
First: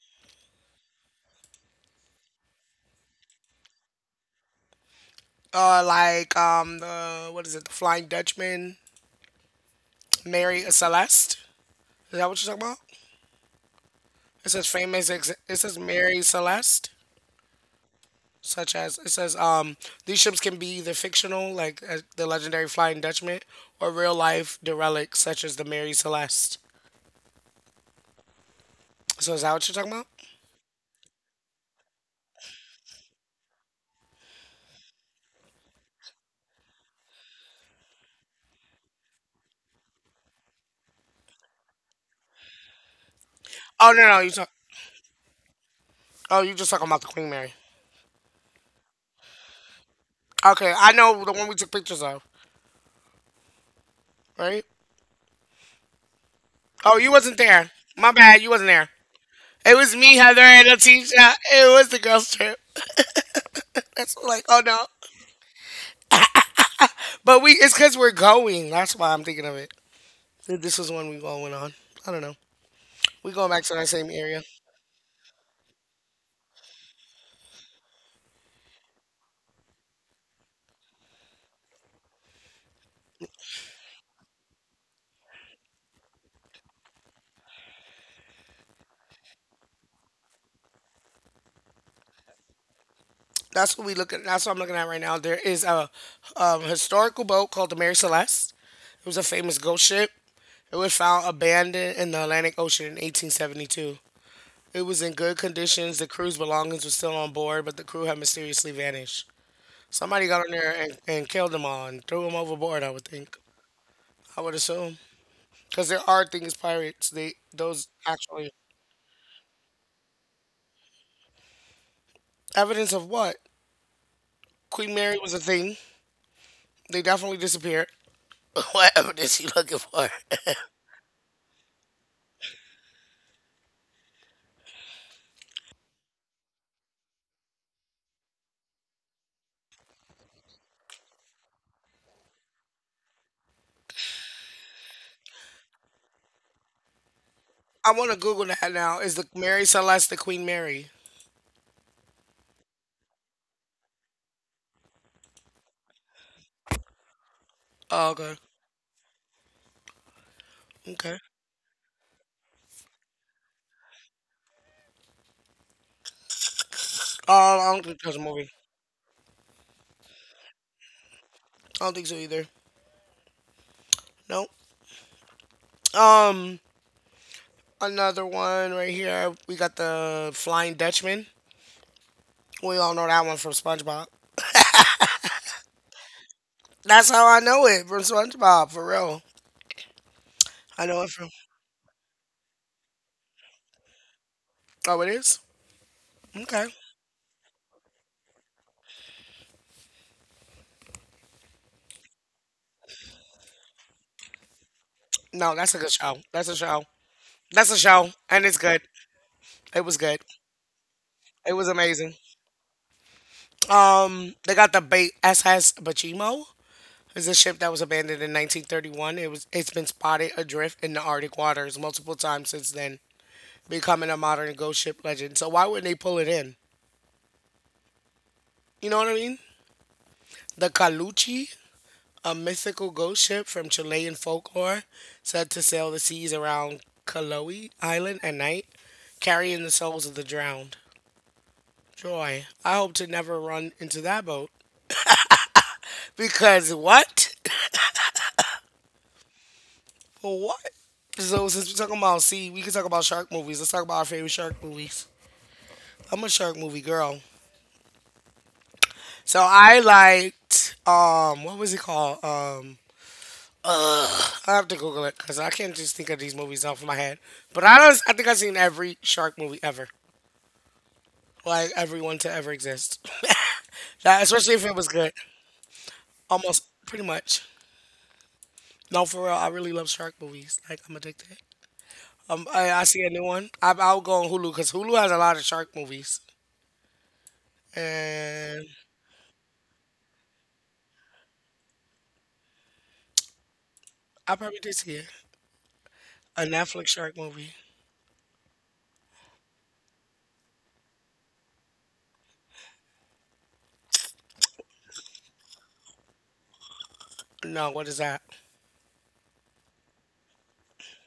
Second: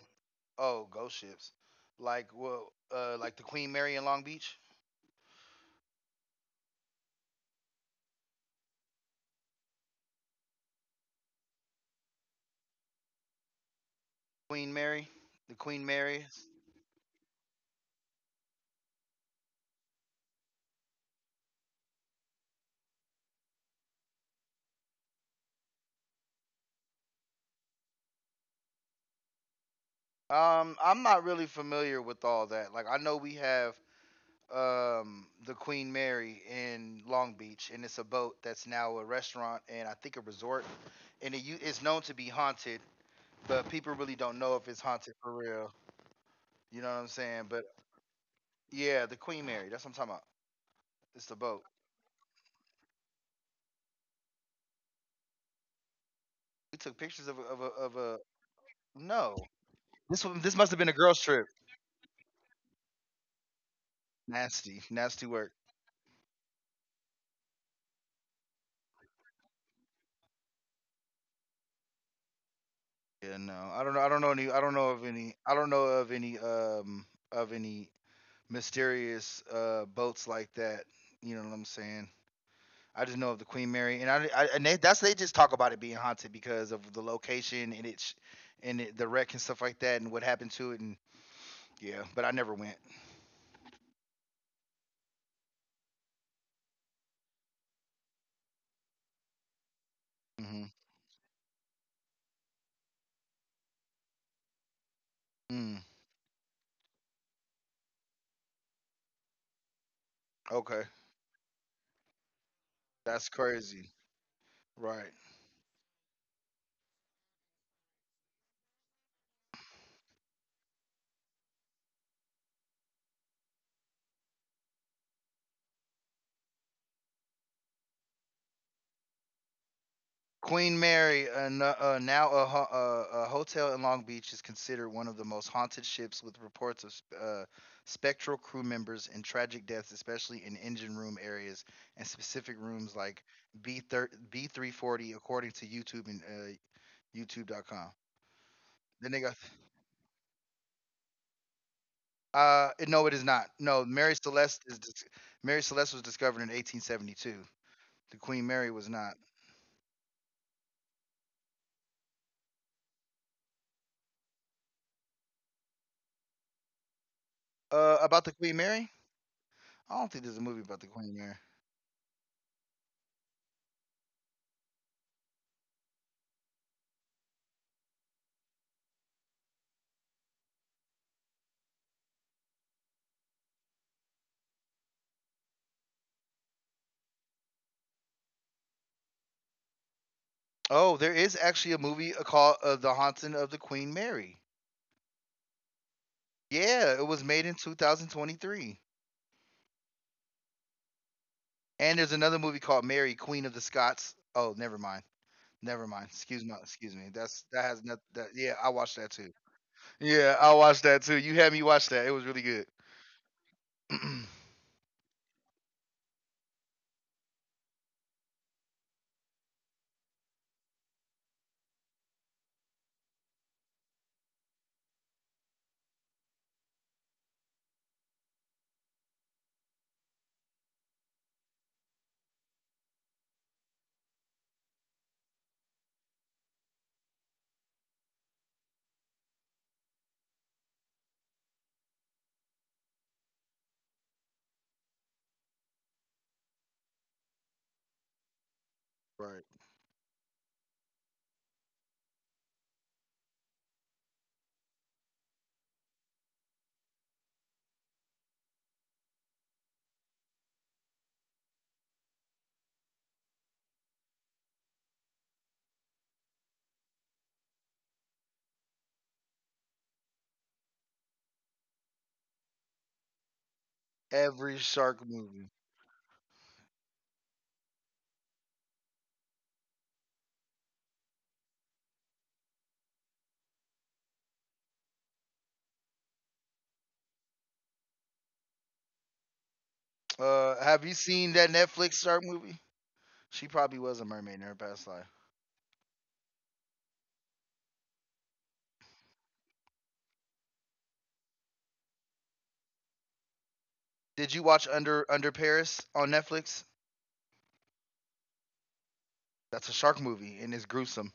oh, ghost ships, like, well, like the Queen Mary in Long Beach,
Like the what is it? The Flying Dutchman, Mary Celeste. Is that what you're talking about? It says
Queen
famous.
Mary,
Ex- it
the
says
Queen
Mary
Mary.
Celeste. Such as it says these ships can be either fictional, like the legendary Flying Dutchman, or real life derelicts such as the Mary Celeste. So is that what you're talking about?
I'm not really familiar with all that. Like, I know we have the Queen Mary in Long Beach and it's a boat that's now a restaurant and I think a resort, and it's known to be haunted, but
Oh
people
no, no,
really
you
don't
talk.
know if it's haunted for real,
Oh, you just
you
talking
know what
about the
I'm
Queen
saying.
Mary.
But yeah, the Queen Mary, that's what I'm talking about.
Okay, I know
It's
the
the
one we
boat
took pictures of, right?
we
Oh,
took
you
pictures
wasn't
of a, of
there.
a, of
My
a
bad, you wasn't there.
No,
It was me, Heather,
this
and
must have been a girls'
Letitia.
trip.
It was the girls' trip. That's like, oh no.
Nasty, nasty work.
But we, it's because we're going. That's why I'm thinking of it. This was one we all went on. I don't know. We
Yeah,
going
no,
back to that same area.
I don't know of any, of any mysterious boats like that, you know what I'm saying. I just know of the Queen Mary, and I and they, that's they just talk about it being haunted because of the location, and it's and the wreck and stuff like that, and what happened to it. And yeah, but I never went.
That's what we look at. That's what I'm looking at right now. There is a historical boat called the Mary Celeste. It was a famous ghost ship.
Mm hmm
It was found abandoned in the Atlantic Ocean in 1872. It was in good
Mm,
conditions. The crew's belongings were still on board, but the crew had mysteriously vanished. Somebody got on there
okay,
and killed them all and threw them overboard. I would
that's
think.
crazy,
I would assume
right?
because there are things pirates. They those actually evidence of what Queen Mary was a thing. They definitely disappeared. What evidence you looking for?
Queen Mary, now a hotel in Long Beach, is considered one of the most haunted ships, with reports of spectral crew members and tragic deaths, especially in engine room areas and specific rooms like B 340, according to YouTube and
I
YouTube.com.
want to Google that now. Is
Then
the
they got.
Mary Celeste the Queen Mary?
No, it is not. No, Mary Celeste was discovered in 1872.
Oh,
The
okay.
Queen Mary was not.
Okay. Oh, I don't think that's a
About the
movie.
Queen Mary? I don't think there's a movie about the Queen Mary.
I don't think so either. Nope. Um, another one right here. We got the Flying Dutchman. We all know that one from SpongeBob. That's how I know it from SpongeBob, for real. I
Oh,
know it
there
from.
is actually a movie called The Haunting of the Queen Mary.
Oh, it is? Okay.
Yeah, it was made in 2023. And there's another movie called Mary, Queen of the Scots. Oh, never mind.
No, that's a
Never
good
mind.
show.
Excuse
That's a
me.
show.
Excuse me. That
That's a
has nothing.
show. And
Yeah,
it's
I
good.
watched that too.
It was good.
Yeah, I watched that too. You
It
had me
was
watch that.
amazing.
It was really good.
They got the bait SS Bachimo. Is a ship that was abandoned in 1931. It was it's been spotted adrift in the Arctic waters multiple times since then, becoming a modern ghost ship legend. So why wouldn't they pull it in? You know what I mean? The Caluchi, a mythical ghost ship from Chilean folklore, said to sail the seas around Caloe Island at night, carrying the souls of the drowned. Joy. I hope to never run into that boat. Because what?
Right.
What? So since we're talking about sea, we can talk about shark movies. Let's talk about our favorite shark movies. I'm a shark movie girl. So I liked what was it called? Uh, I have to Google it because I can't just think of these movies off my head. But I don't I think I've seen every shark movie ever. Like every one to ever exist. That-
Every
especially if it was
shark
good.
movie.
Almost pretty much. No, for real, I really love shark movies. Like I'm addicted. I see a new one. I'll go on Hulu because Hulu has a lot of shark movies, and
Have you seen that Netflix shark movie? She probably was a mermaid in
I
her
probably did
past
see
life.
it. A Netflix shark movie.
Did you watch Under Paris on Netflix?
No, what is that?
That's a shark movie and it's gruesome.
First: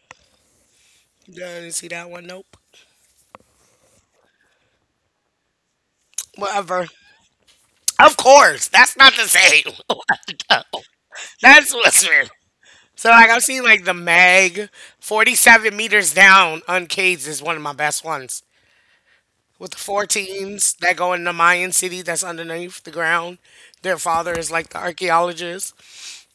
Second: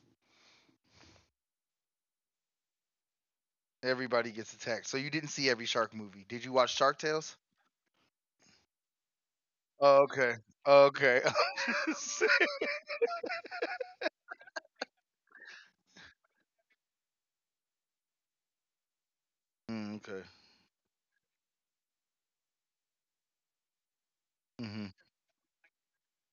Didn't see that one. Nope.
Everybody gets attacked. So you didn't see every shark movie. Did you watch
Whatever.
Shark Tales?
Of course, that's not the same.
Oh,
What?
okay.
No.
Okay.
That's what's weird. So like I've seen like the Meg, 47 meters down uncaged is one of my best ones. With the
Mm,
four
okay.
teams that go in the Mayan city that's underneath the ground. Their father is like the
Hmm.
archaeologist.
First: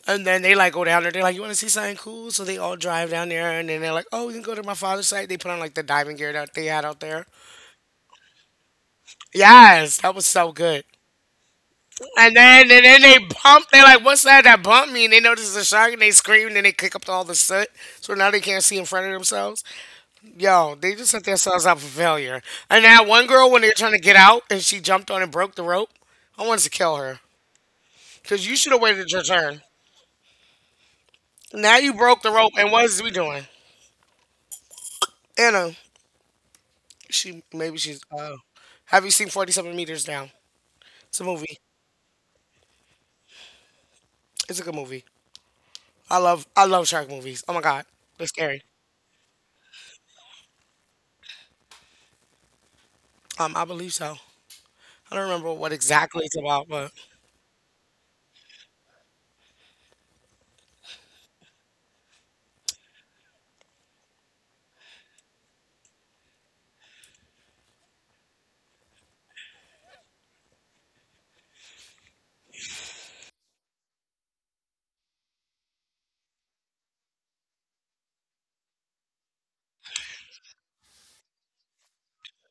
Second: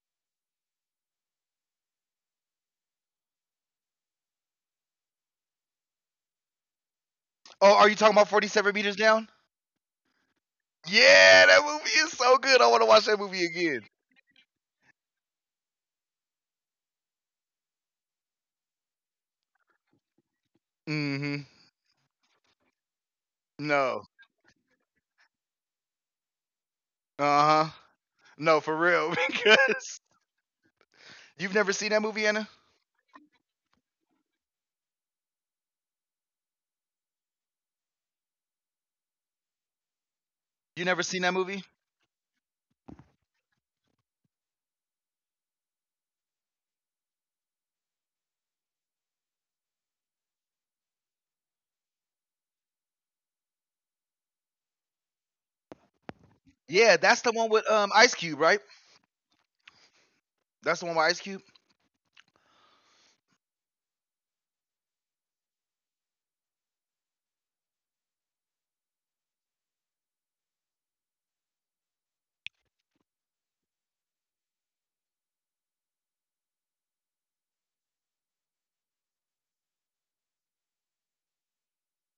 And then they like go down there, they're like, "You wanna see something cool?" So they all drive down there and then they're like, "Oh, we can go to my father's site." They put on like the diving gear that they had out there.
Oh, are you talking about 47 meters down?
Yes, that was so good.
Yeah, that movie is
And
so good. I
then
want
and
to
then
watch
they
that movie
bump.
again.
They're like, "What's that? That bumped me?" And they notice it's a shark, and they scream, and then they kick up all the soot. So now they can't see in front of themselves. Yo, they just set
Mm-hmm.
themselves up for failure. And that one girl, when they were trying to
No.
get out, and she jumped on and broke the rope. I wanted to kill her
Uh-huh.
because you
No,
should
for
have waited
real.
your turn.
Because you've never
Now
seen
you
that
broke
movie,
the rope,
Anna?
and what is we doing? Anna, she maybe she's. Have you seen 47 Meters Down?
You
It's a
never seen that
movie.
movie?
It's a good movie. I love shark movies. Oh my god, they're scary. I believe so. I don't remember what exactly it's about, but
Yeah, that's the one with Ice Cube, right? That's the one with Ice Cube.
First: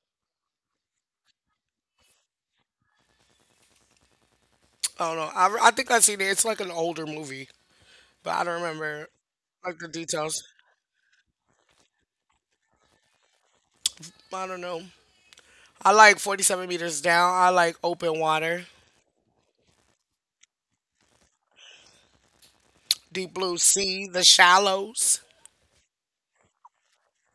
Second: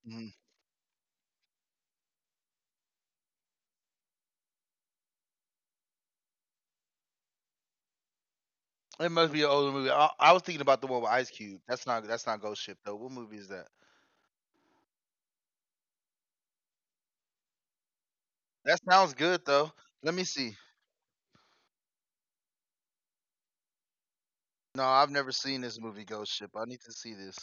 Mhm.
I don't know. I think I've seen it. It's like an older movie, but I don't
It
remember
must be an older
like
movie.
the
I was
details.
thinking about the one with Ice Cube. That's not Ghost Ship though. What movie is that?
I don't know. I like 47 meters down. I like open water,
That sounds good though. Let me see.
deep blue sea, the
No, I've
shallows.
never seen this movie Ghost Ship. I need to see this.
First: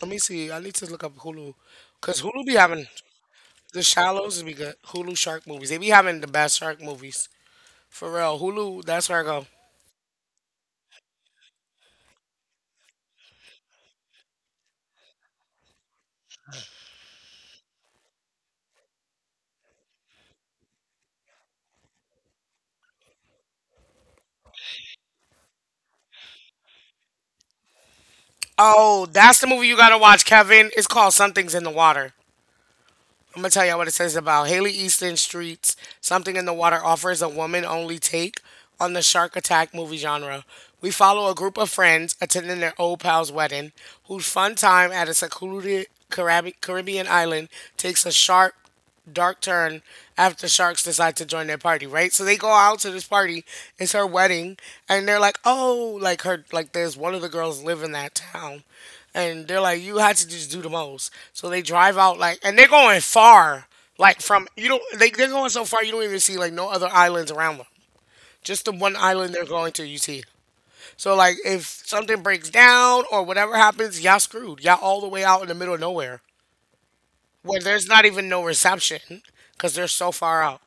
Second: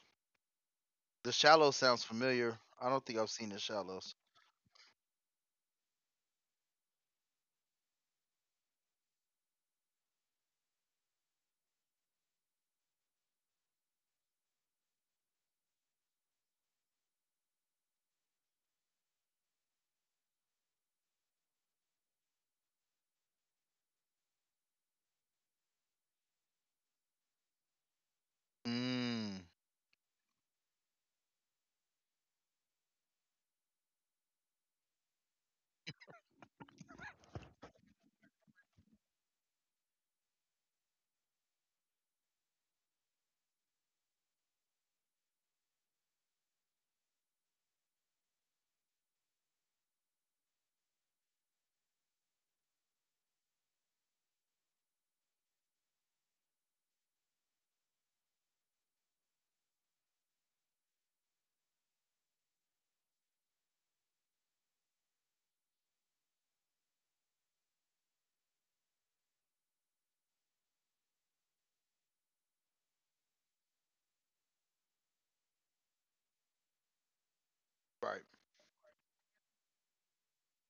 Let me see. I need to look up
The
Hulu.
Shallow sounds
Cause Hulu be
familiar.
having
I don't think I've seen The
the
Shallows.
shallows be good. Hulu shark movies. They be having the best shark movies. For real. Hulu, that's where I go. Oh,
Mm.
that's the movie you gotta watch, Kevin. It's called Something's in the Water. I'm gonna tell y'all what it says about Haley Easton Streets. Something in the Water offers a woman only take on the shark attack movie genre. We follow a group of friends attending their old pal's wedding, whose fun time at a secluded Carab- Caribbean island takes a sharp dark turn after sharks decide to join their party, right? So they go out to this party. It's her wedding, and they're like, "Oh, like her, like there's one of the girls live in that town." And they're like, you had to just do the most. So they drive out like, and they're going far, like from you don't. They're going so far you don't even see like no other islands around them. Just the one island they're going to, you see. So like, if something breaks down or whatever happens, y'all screwed. Y'all all the way out in the middle of nowhere where there's not
Right.
even no reception because they're so far out.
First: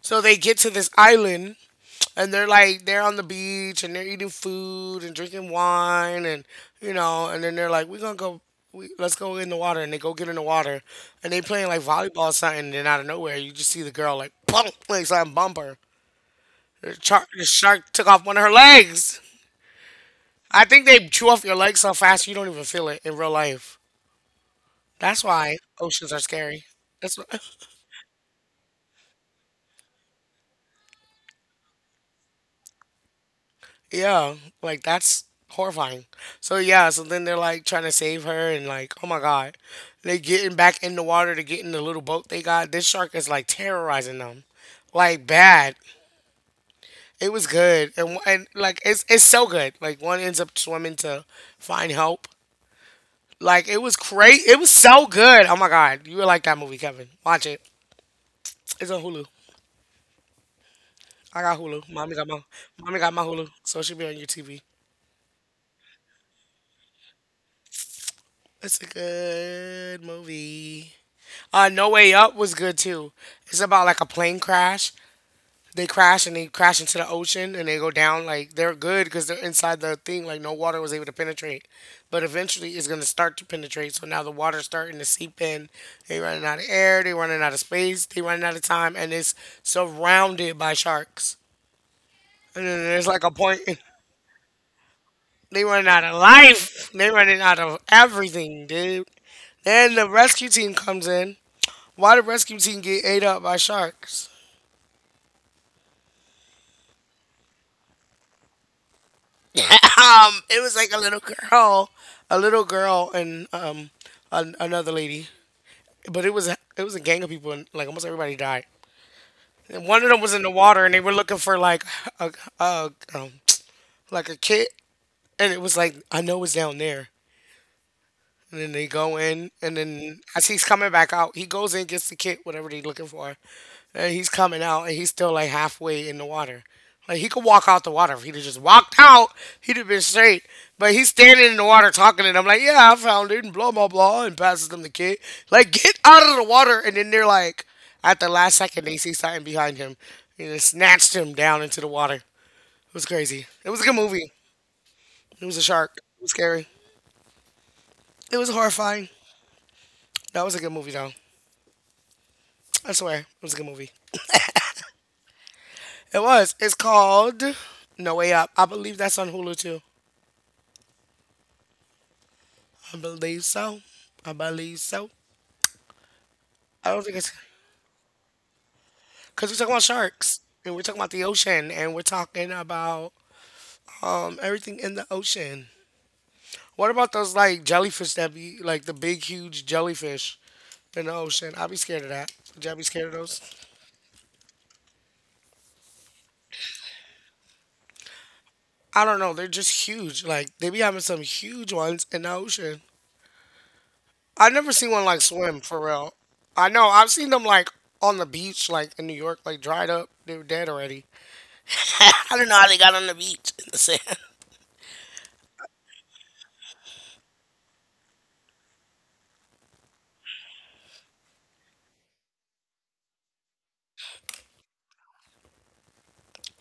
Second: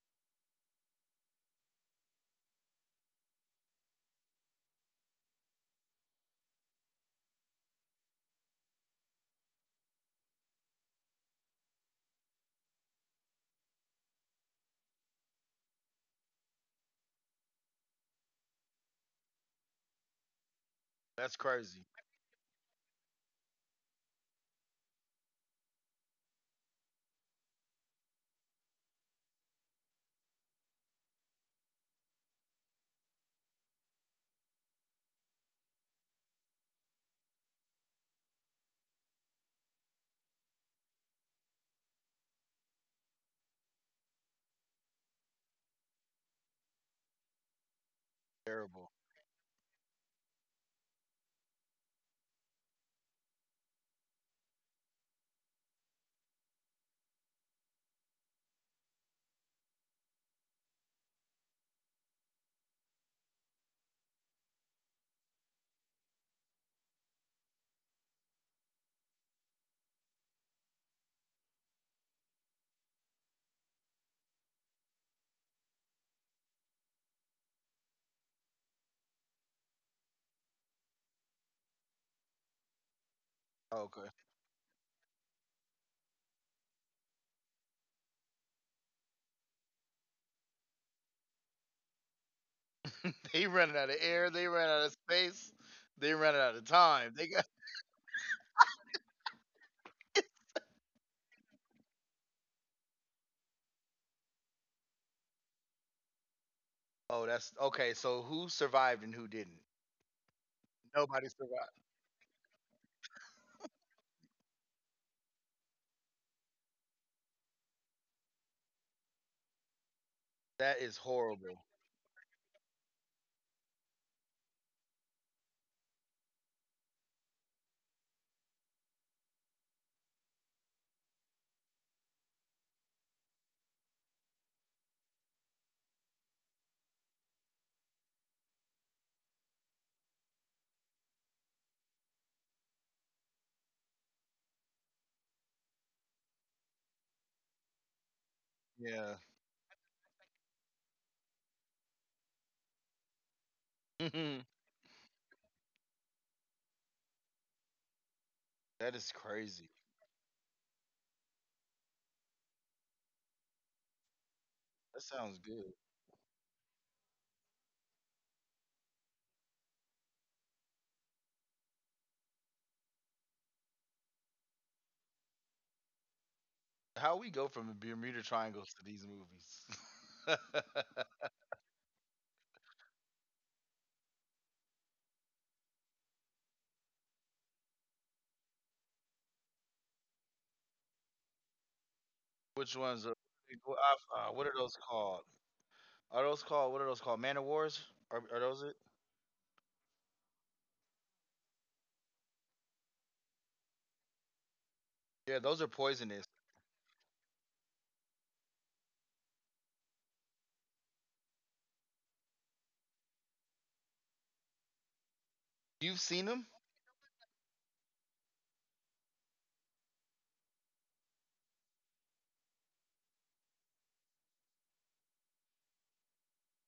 So they get to this island and they're like they're on the beach and they're eating food and drinking wine and you know and then they're like we're gonna go let's go in the water and they go get in the water and they playing like volleyball or something and then out of nowhere you just see the girl like boom like something bumper the shark took off one of her legs. I think they chew
That's
off your legs
crazy.
so fast you don't even feel it in real life. That's why oceans are scary. That's why yeah, like that's horrifying. So yeah, so then they're like trying to save her and like, oh my god. They getting back in the water to get in the little boat they got. This shark is like terrorizing them. Like bad. It was good. And like
Terrible.
it's so good. Like one ends up swimming to find help. Like it was great. It was so good. Oh my god. You would like that movie, Kevin. Watch it. It's on Hulu. I got Hulu. Mommy got my Hulu. So it should be on your TV. It's a good movie. No Way Up was good too. It's about like a plane crash. They crash into the ocean and they go down. Like they're good because they're inside the thing. Like no water was able to penetrate, but eventually it's gonna start to penetrate. So
Okay.
now the water's starting to seep in. They running out of air. They running out of space. They running out of time, and it's surrounded by sharks. And then there's like a
They
point.
ran out of air. They ran out of space.
They running out
They
of
ran out of
life. They
time. They
running
got.
out of everything, dude. Then the rescue team comes in. Why the rescue team get ate up by sharks?
Oh, that's okay. So who survived and who didn't?
Um, it was like a little
Nobody survived.
girl, a little girl, and um, another lady. But it was a gang of people, and like almost everybody died. And one of them was in the
That
water, and
is
they were looking for
horrible.
like a, a like a kid, and it was like I know it's down there. And then they go in, and then as he's coming back out, he goes in, gets the kit, whatever they're looking for, and he's coming out, and he's still like halfway in the water. Like he could walk out the water if he'd have just walked out, he'd have been straight. But he's standing in the water talking, and I'm like, "Yeah, I found it," and blah blah blah, and passes them the kit. Like, get out of the water, and then they're like, at the last second, they
Yeah.
see something behind him, and it snatched him down into the water. It was crazy. It was a good movie. It was a shark. It was scary. It was
That is
horrifying.
crazy.
That was a good movie though. I swear, it was a good movie.
That sounds good.
It was. It's called No Way Up. I believe that's on Hulu too. I believe so. I believe so. I don't
How
think
we
it's
go from the Bermuda Triangles to these
because we're
movies?
talking about sharks and we're talking about the ocean and we're talking about everything in the ocean. What about those like jellyfish that be like the big huge jellyfish in the ocean? I'd be scared of that. Would
Which
y'all be
ones are
scared of those?
what are those called? Man of Wars? Are those it?
I don't know. They're just huge. Like they be having some huge ones in the ocean. I've never seen one like
Yeah, those are
swim for
poisonous.
real. I know I've seen them like on the beach, like in New York, like dried up. They were dead already. I don't know how they got on the beach in the sand.
You've seen them?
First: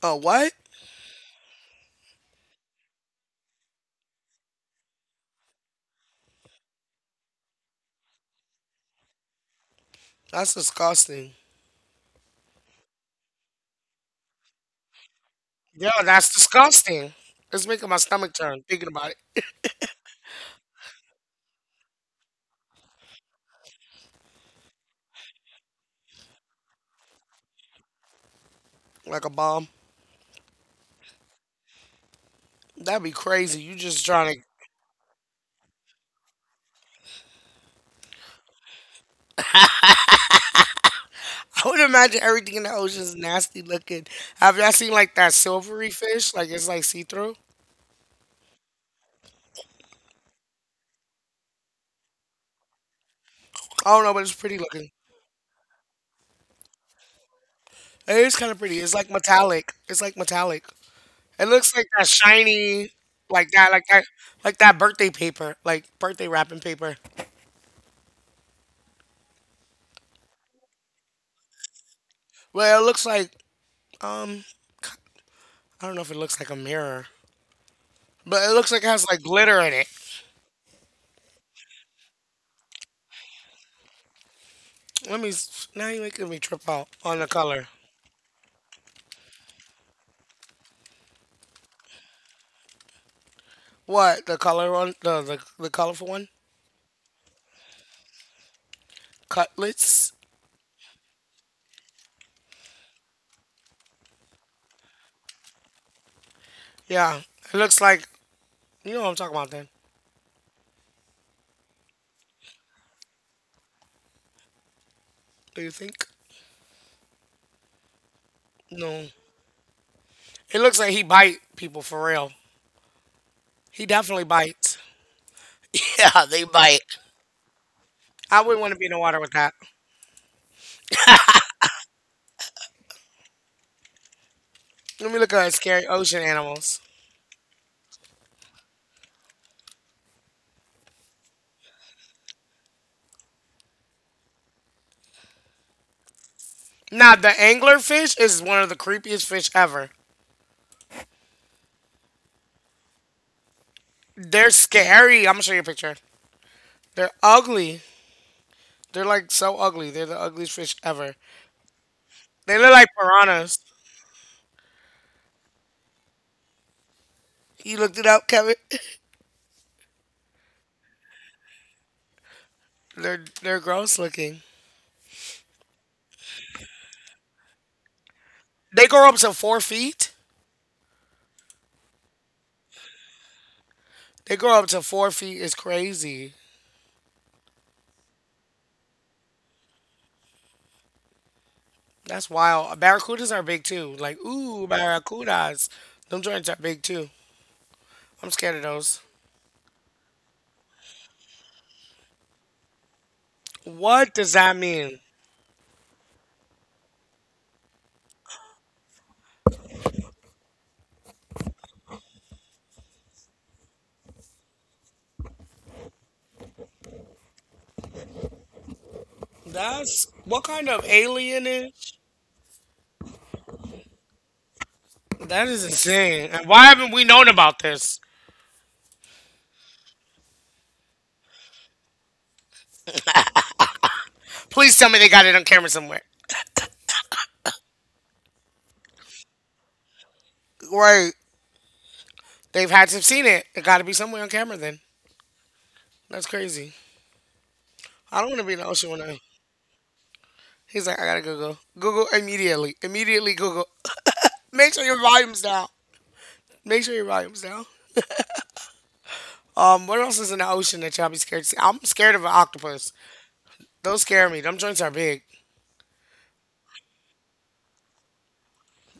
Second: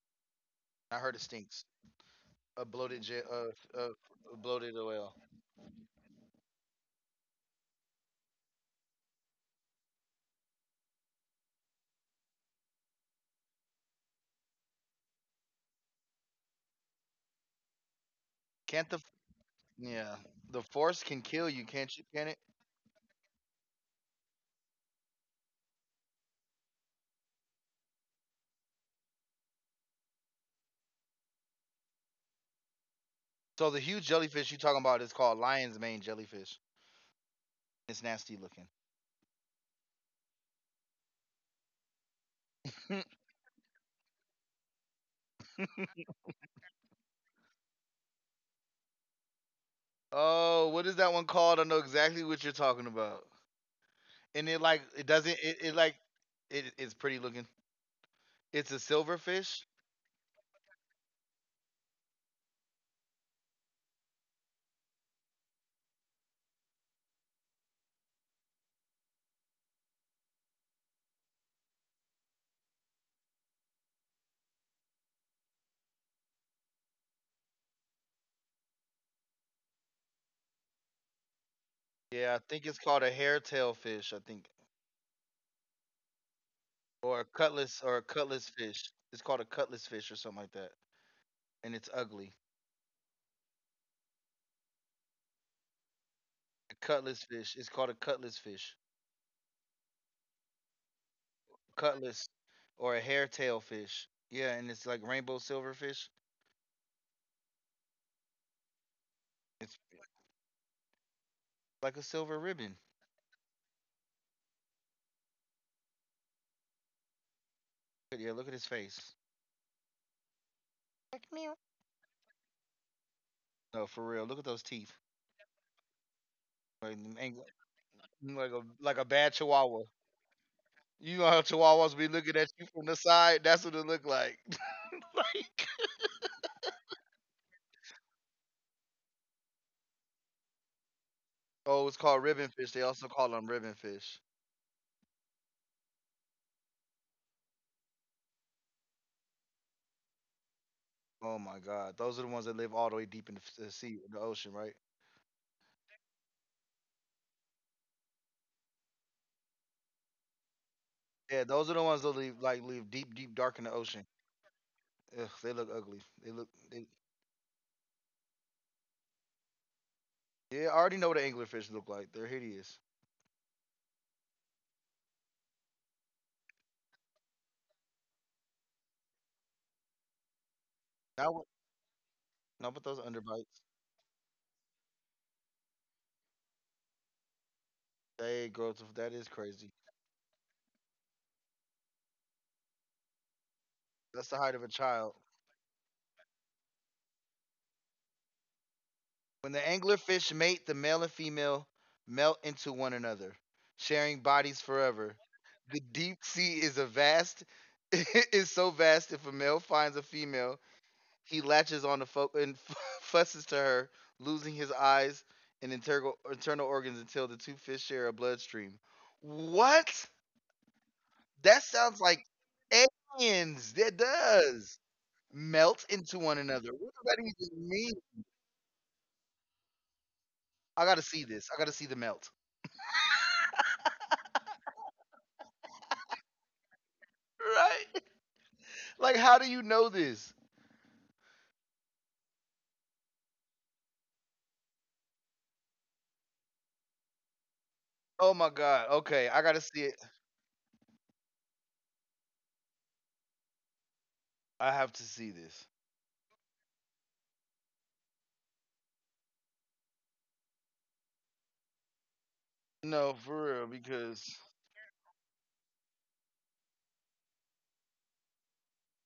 Oh what?
I heard it stinks. A bloated ja uh, uh, a bloated oil.
That's disgusting. Yeah, that's disgusting. It's making my stomach turn thinking
Can't the
about it.
Yeah, the force can kill you? Can't you? Can it?
Like a bomb. That'd be crazy.
So
You
the huge
just trying to.
jellyfish you talking about is called lion's mane jellyfish. It's nasty looking.
I would imagine everything in the ocean is nasty looking. Have y'all seen like that silvery fish? Like it's like see through.
Oh, what is that one called? I know exactly what you're talking about.
I don't know, but it's
And
pretty
it, like,
looking.
it doesn't it, it like it, it's pretty looking.
It is kind of
It's a
pretty. It's like
silverfish.
metallic. It's like metallic. It looks like that shiny, like that, like that, like that birthday paper, like birthday wrapping paper. Well, it looks like um, I don't know if it looks like a mirror, but it looks like it has like glitter in it.
Yeah, I think it's called a hairtail fish. I think,
Let me. S- Now you're making me trip out
or
on the color.
a cutlass fish. It's called a cutlass fish or something like that. And it's ugly.
What the color on the colorful one?
A cutlass fish. It's called a cutlass fish.
Cutlets.
Cutlass, or a hairtail fish. Yeah, and it's like rainbow silverfish.
Yeah, it looks like you know what I'm talking about. Then
It's like a silver ribbon.
do you think?
But yeah, look at his
No,
face.
it looks like he
Like,
bite
meow.
people for real. He
No, for
definitely
real. Look at those
bites.
teeth.
Yeah, they
Like,
bite. I
like
wouldn't
a,
want to be in
like
the
a
water with
bad
that.
chihuahua. You know how chihuahuas be looking at you from the side? That's what it look like.
Let me look at
Like,
scary ocean animals.
oh, it's called ribbon fish. They also call them ribbon fish.
Now, the anglerfish is one of the creepiest fish ever.
Oh my god, those are the ones that live all the way deep in the sea, in the
They're
ocean, right?
scary. I'm gonna show you a picture. They're ugly. They're like so ugly. They're the ugliest fish ever.
Yeah, those are the ones that live,
They
like,
look like
live deep, deep,
piranhas.
dark in the ocean. Ugh, they look ugly. They look.
You looked it up, Kevin.
Yeah, I already know what an anglerfish look like. They're hideous.
They're gross looking. They grow up to 4 feet.
Now, now, but those underbites,
They grow up to 4 feet. It's crazy.
they grow to, that is crazy.
That's wild. Barracudas are big too. Like
That's the height of
ooh,
a child.
barracudas. Them joints are big too. I'm scared of those.
When the anglerfish mate, the male and female melt into one another,
What
sharing
does that
bodies
mean?
forever. The deep sea is a vast is so vast if a male finds a female, he latches on to and fusses to her, losing his eyes and internal organs until the two fish share a bloodstream. What?
That's what kind of alien
That
is?
sounds like aliens. That does.
That is
Melt into
insane.
one
And
another.
why
What
haven't
does
we known
that
about
even mean?
this?
I gotta see this. I gotta see the melt.
Please tell me they got it on camera somewhere.
Right? Like, how do you know this?
Right. They've had to have seen it. It got to be somewhere on camera then. That's crazy.
Oh
I don't
my
want to be in the
god.
ocean when
Okay,
I.
I gotta see it.
He's like, I gotta Google. Google immediately. Immediately Google.
I
Make
have
sure
to
your
see
volume's
this.
down. Make sure your volume's down. What else is in the ocean that y'all be scared to see? I'm scared of an octopus.
No, for real,
Those
because
scare me. Them joints are big.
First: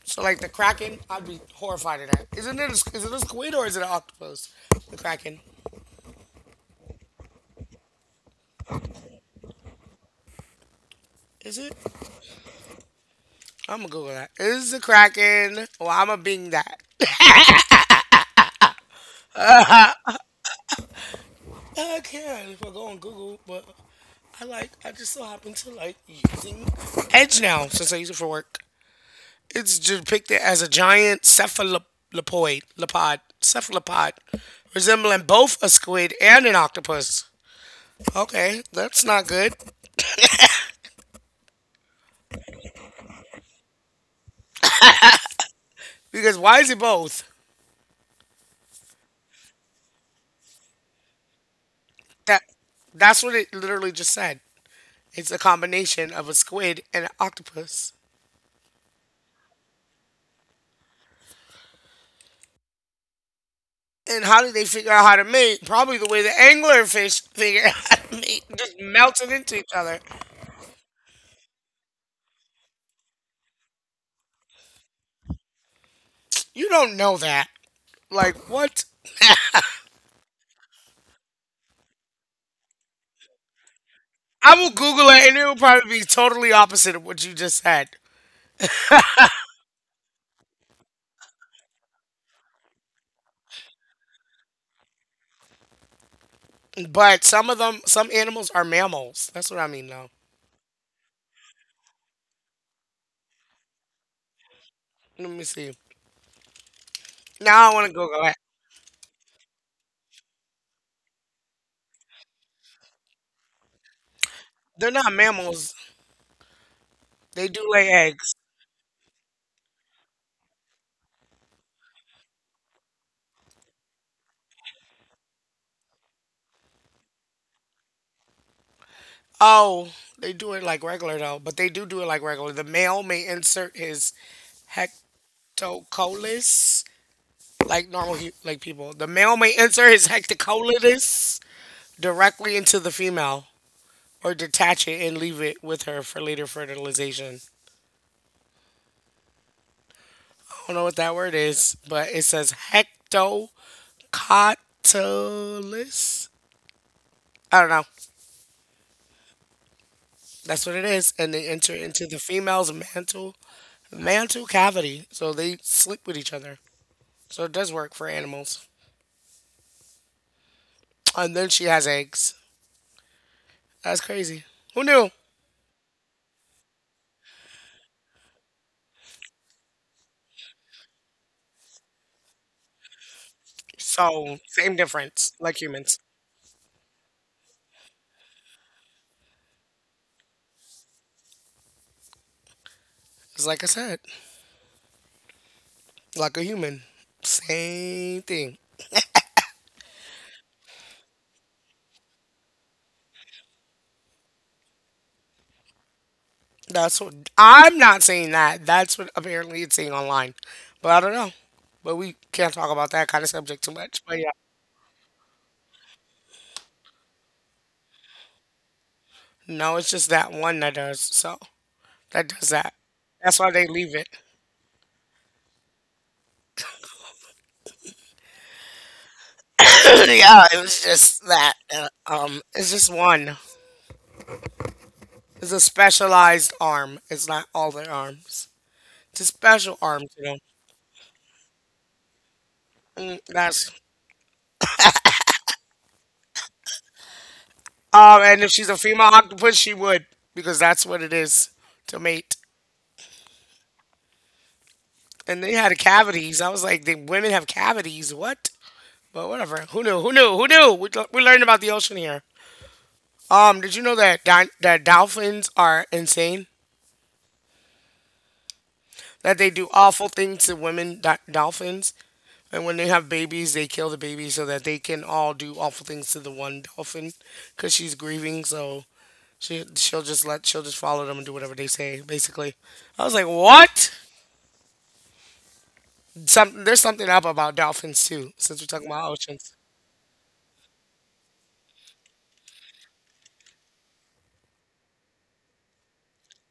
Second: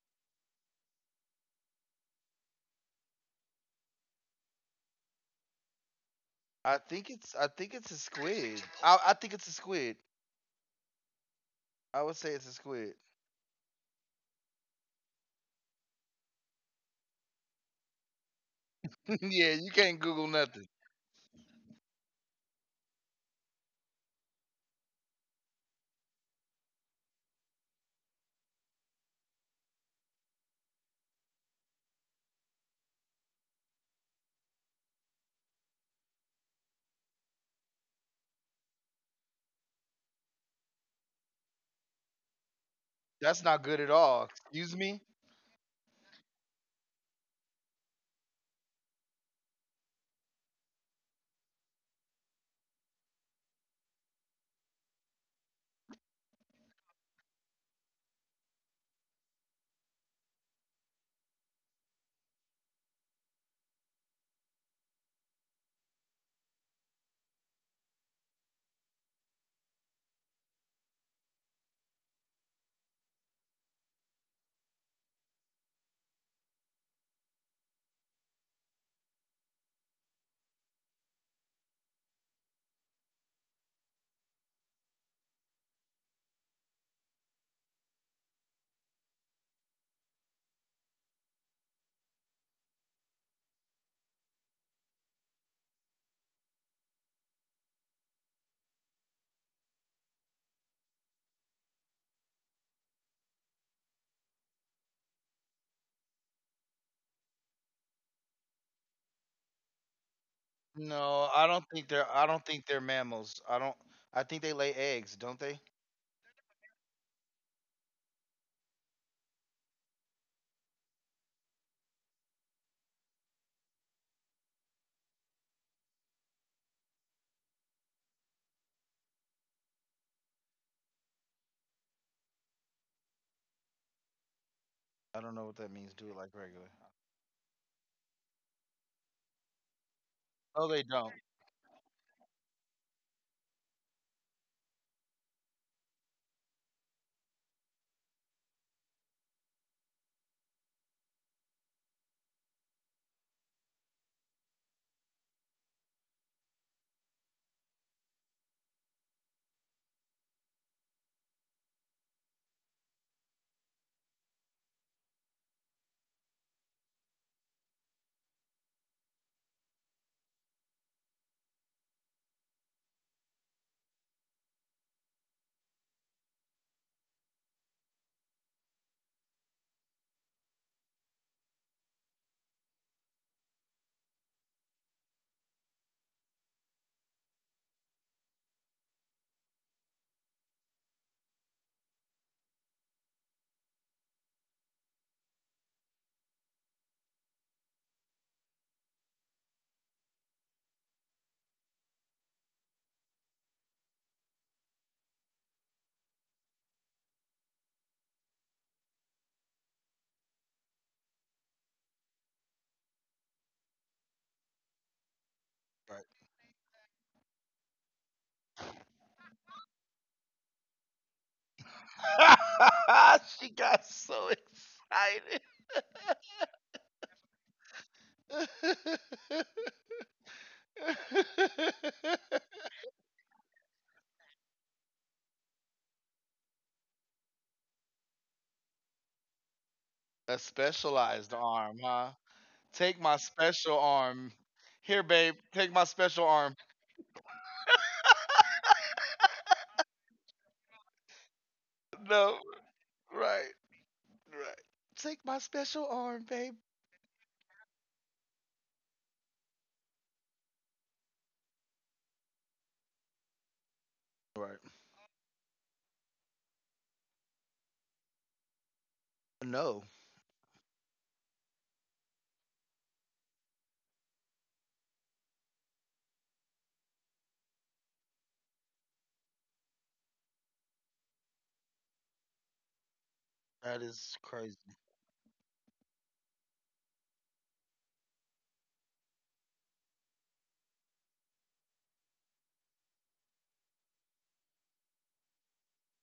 So like the kraken, I'd be horrified of that. Isn't it? A, is it a squid or is it an octopus? The kraken.
I think it's a squid. I think it's a squid.
Is it?
I would say it's a squid.
I'm gonna Google that. Is the kraken? Well, I'm gonna Bing that.
Yeah, you can't Google nothing.
I can if I go on Google, but I like I just so happen to like using Edge now since I use it for work. It's depicted as a giant cephalopoid, lepod, cephalopod, resembling both a squid and an octopus. Okay, that's not good.
That's not good at all. Excuse me.
Because why is it both? That that's what it literally just said. It's a combination of a squid and an octopus. And how did they figure out how to mate? Probably the way the anglerfish figure out how to mate, just melting into each other. You don't know that. Like what? I will Google it, and it will probably be totally opposite of what you just said. But some of them, some animals are mammals. That's what I mean, though. Let me see. Now I want to Google it.
No, I don't think they're mammals. I don't. I think they
They're
lay
not
eggs, don't
mammals.
they?
They do lay eggs. Oh, they do it like regular though, but they do do it like regular. The male may insert his
I don't know what that means. Do it like
hectocolis
regular.
like normal hu- like people. The male may insert his
Oh, they
hectocolis
don't.
directly into the female or detach it and leave it with her for later fertilization. I don't know what that word is, but it says hectocotylus. I don't know. That's what it is, and they enter into the female's mantle cavity, so they sleep with each other. So it does work for animals. And then she has eggs. That's crazy. Who knew? So, same difference, like humans. It's like I said, like a human. Same thing. That's what I'm not saying that. That's what apparently it's saying online. But I don't know. But we can't talk about that kind of subject too much. But yeah.
Right.
No, it's just that one that does. So, that does that. That's why they leave
She
it.
got so excited.
yeah, it was just that. It's just one. It's a specialized arm. It's not all their arms. It's a special arm, you know.
A specialized arm, huh?
Mm,
Take
that's
my special arm. Here, babe, take my special arm.
and if she's a female octopus, she would because that's what it is to mate.
No, right, right.
And they
Take
had
my special
cavities. I was
arm,
like, the
babe.
women have cavities. What? But whatever. Who knew? Who knew? Who knew? We learned about the ocean here. Did you know that that
Right.
dolphins are insane? That they do awful
No,
things to women, dolphins. And when they have babies, they kill the baby so that they can all do awful things to the one dolphin because she's grieving. So she'll just follow them and do whatever they say. Basically, I was like, what?
that is crazy.
Some there's something up about dolphins too. Since we're talking about oceans,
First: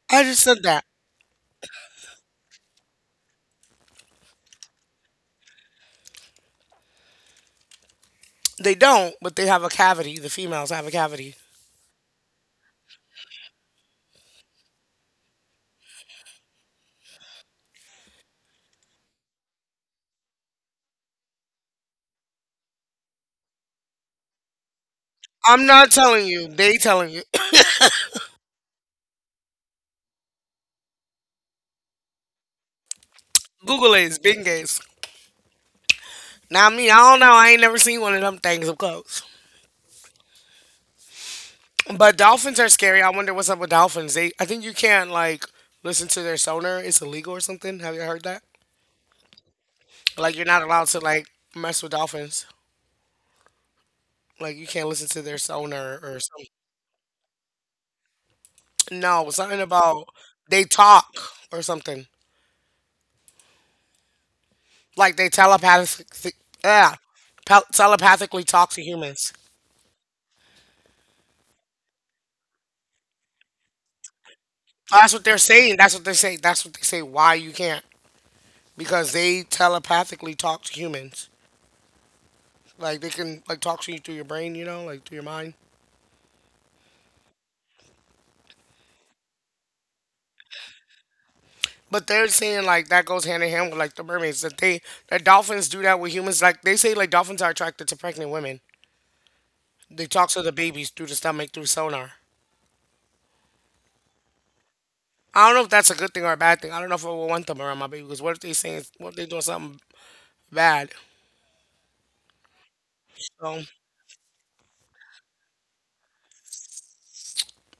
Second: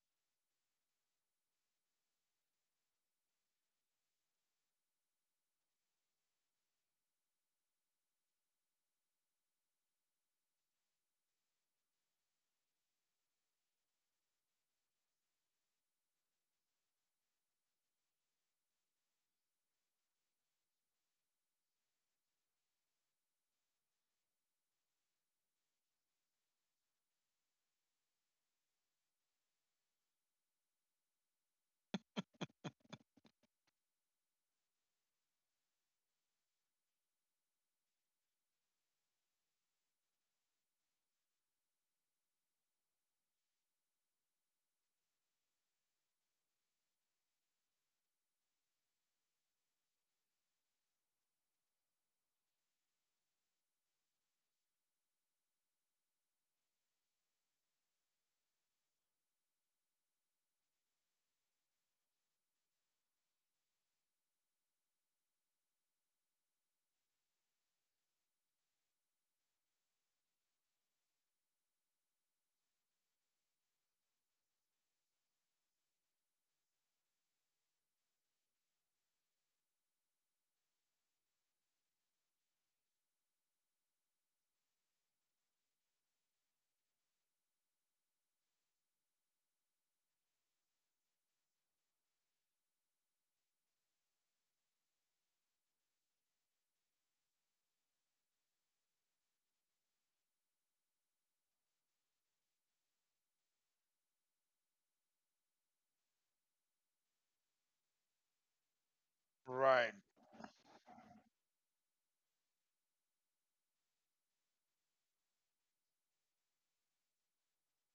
I just said that they don't, but they have a cavity. The females have a cavity. I'm not telling you. They telling you. Google it. It's big gaze. Now me, I don't know. I ain't never seen one of them things up close. But dolphins are scary. I wonder what's up with dolphins. They, I think you can't like listen to their sonar. It's illegal or something. Have you heard that? Like you're not allowed to like mess with dolphins. Like you can't listen to their sonar or something. No, something about they talk or something. Like they telepathic, yeah, telepathically talk to humans. That's what they're saying. That's what they say. That's what they say. Why you can't? Because they telepathically talk to humans. Like they can like talk to you through your brain. You know, like through your mind. But they're saying like that goes hand in hand with like the mermaids that they that dolphins do that with humans. Like they say like dolphins are attracted to pregnant women. They talk to the babies through the stomach through sonar. I don't know if that's a good thing or a bad thing. I don't know if I would want them around my baby because what if they saying what if they doing
Right.
something bad? So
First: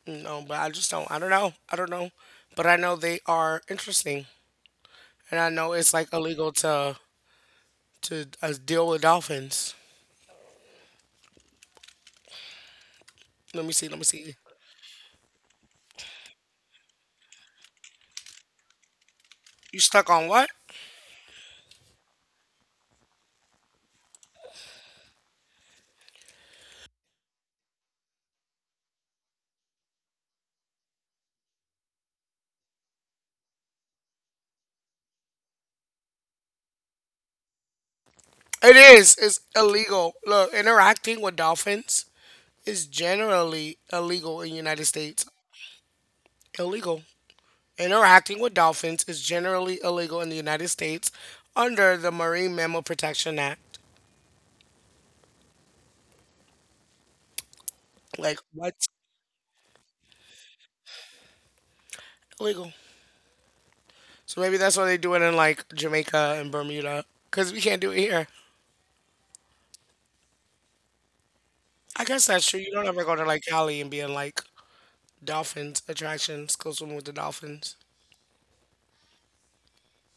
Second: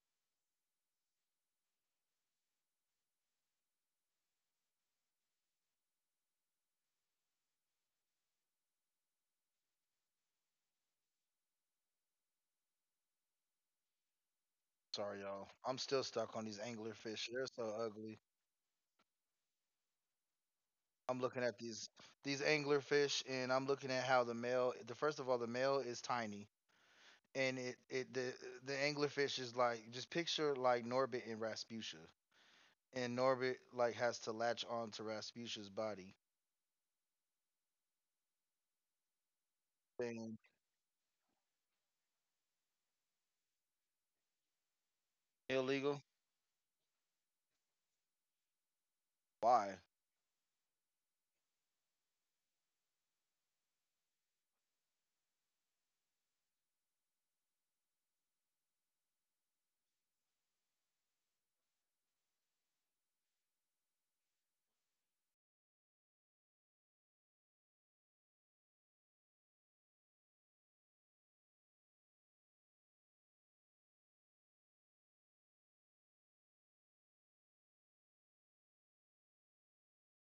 no, but I just don't. I don't know. I don't know. But I know they are interesting, and I know it's like illegal to deal with dolphins. Let me see. Let me see.
Sorry, y'all. I'm still stuck on these anglerfish. They're so ugly.
You stuck on what?
I'm looking at these anglerfish, and I'm looking at how the male. The first of all, the male is tiny, and it the anglerfish is like, just picture like Norbit and Rasputia, and Norbit like has to latch on to Rasputin's body.
It is. It's illegal.
Thing.
Look, interacting with dolphins is generally illegal in the United States.
Illegal?
Illegal. Interacting with dolphins is
Why?
generally illegal in the United States under the Marine Mammal Protection Act. Like, what? Illegal. So maybe that's why they do it in like Jamaica and Bermuda because we can't do it here. I guess that's true. You don't ever go to like Cali and be in like dolphins attractions, go swimming with the dolphins.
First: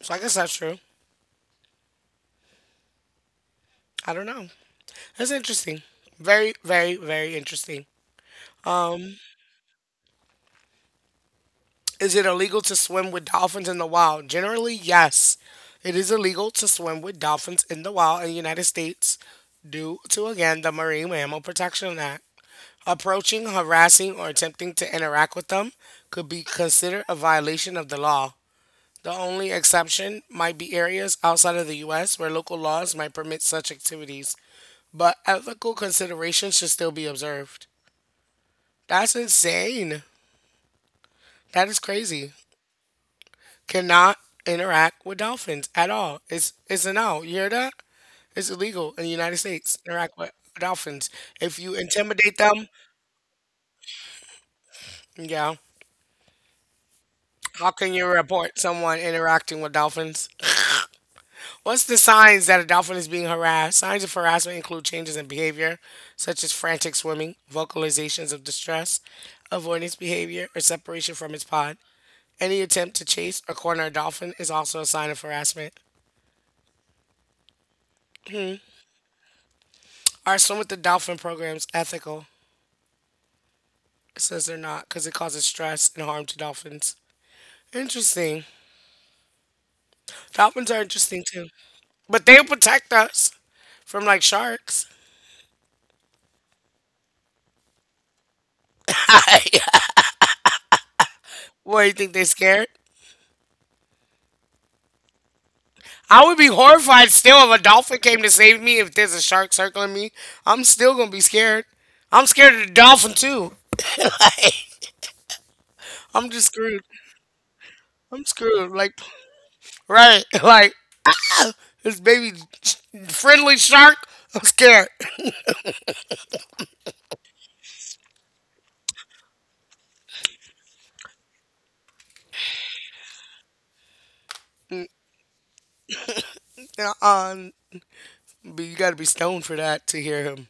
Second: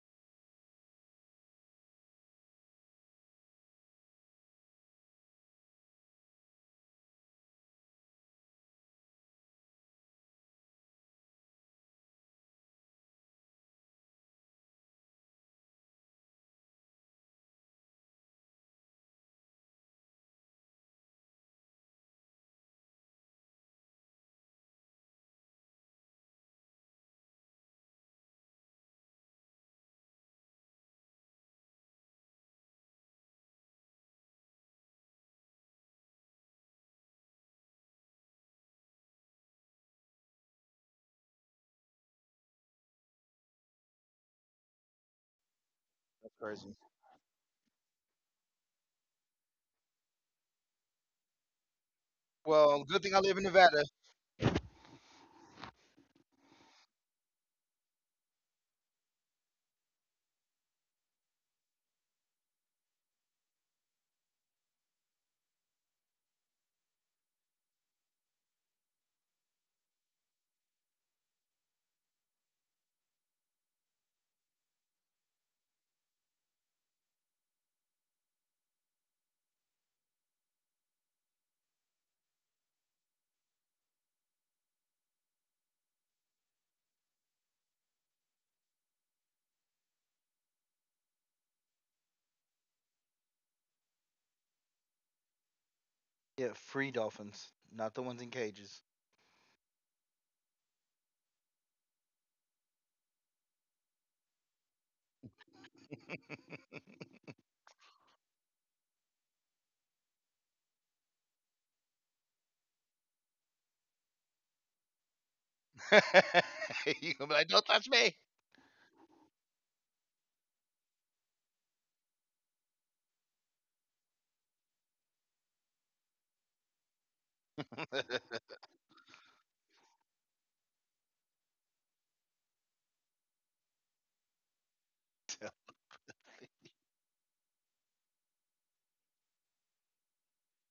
So I guess that's true. I don't know. That's interesting. Very, very, very interesting. Is it illegal to swim with dolphins in the wild? Generally, yes. It is illegal to swim with dolphins in the wild in the United States due to, again, the Marine Mammal Protection Act. Approaching, harassing, or attempting to interact with them could be considered a violation of the law. The only exception might be areas outside of the U.S. where local laws might permit such activities, but ethical considerations should still be observed. That's insane. That is crazy. Cannot interact with dolphins at all.
That's
It's
crazy.
it's a no. You hear that? It's illegal in the United States to interact with dolphins. If you intimidate them,
Well, good thing I live in Nevada.
yeah. How can you report someone interacting with dolphins? What's the signs that a dolphin is being harassed? Signs of harassment include changes in behavior, such as frantic swimming, vocalizations of distress, avoidance behavior, or separation from its pod. Any attempt to chase or corner a dolphin is also a sign of harassment. Are swim with the dolphin programs ethical? It says they're not because it causes stress and harm to dolphins. Interesting. Dolphins are interesting too, but they protect us from like sharks.
Yeah, free dolphins, not the ones in cages.
What you think? They scared? I would be horrified still if a dolphin came to save me. If there's a shark circling me, I'm still gonna be scared. I'm scared of the dolphin too. I'm just screwed.
You gonna be like, don't touch me.
I'm screwed. Like, right? Like this baby friendly shark. I'm scared. Uh, um, but you gotta be stoned for that to hear him.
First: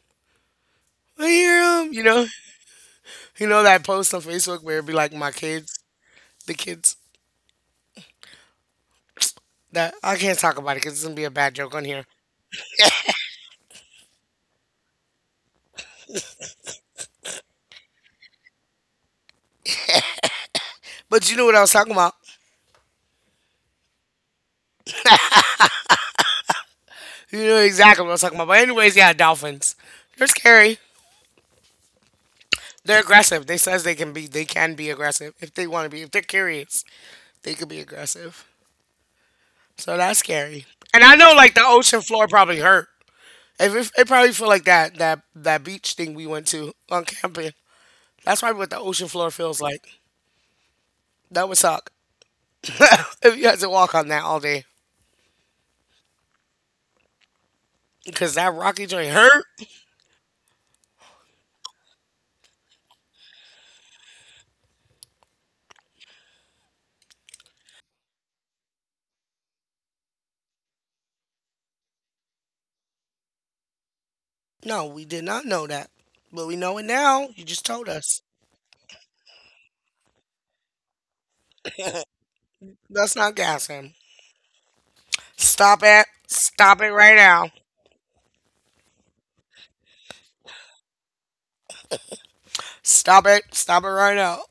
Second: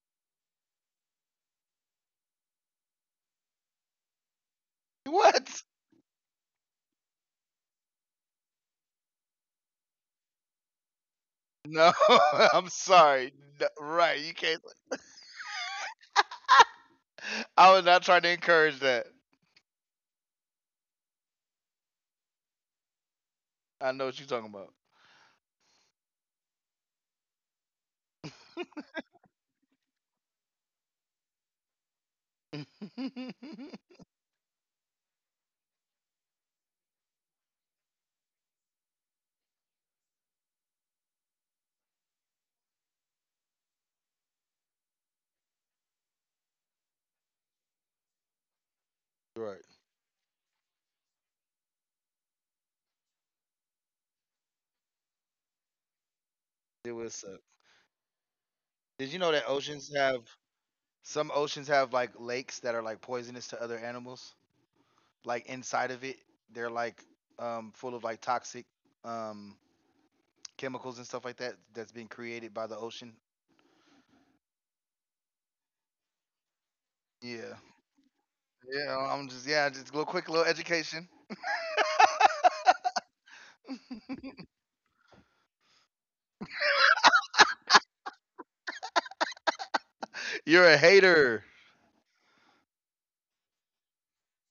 I hear him. You know, you know that post on Facebook where it'd be like my
What?
kids, the kids that I can't talk about it because it's gonna be a bad joke on
No,
here.
I'm sorry. No, right, you can't. I was not trying to encourage that.
But you know what I was talking about.
I know what you're talking about.
You know exactly what I was talking about. But anyways, yeah, dolphins. They're scary. They're aggressive. They says they can be. They can be aggressive if they want to be. If they're curious, they could be aggressive. So that's scary. And I know like the ocean floor probably hurt. If it, it probably feel like that that beach thing we went to on camping. That's probably what the ocean floor feels
Right.
like. That would suck if you had to walk on that all day.
It was.
Because that Rocky joint
Did you know
hurt.
that oceans have Some oceans have like lakes that are like poisonous to other animals. Like, inside of it, they're like, full of like toxic um, chemicals and stuff like that that's being created by the ocean.
No, we did not know that. But we know it now. You
Yeah,
just told us.
yeah. I'm just Yeah, just a little quick little education.
Let's not gas him. Stop it. Stop it right now.
You're a hater.
Stop it. Stop it right now.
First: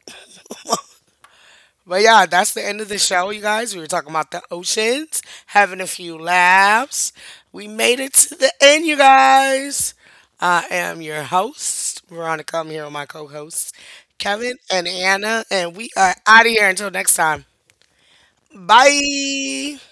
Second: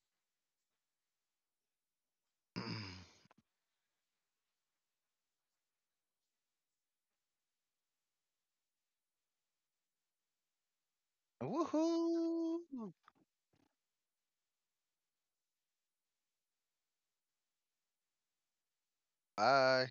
But yeah, that's the end of the show, you guys. We were talking about the oceans, having a few laughs. We made it to the end, you guys. I am your host, Veronica.
Woohoo!
I'm here with my co hosts, Kevin and Anna. And we are out of here until next time. Bye.
Bye.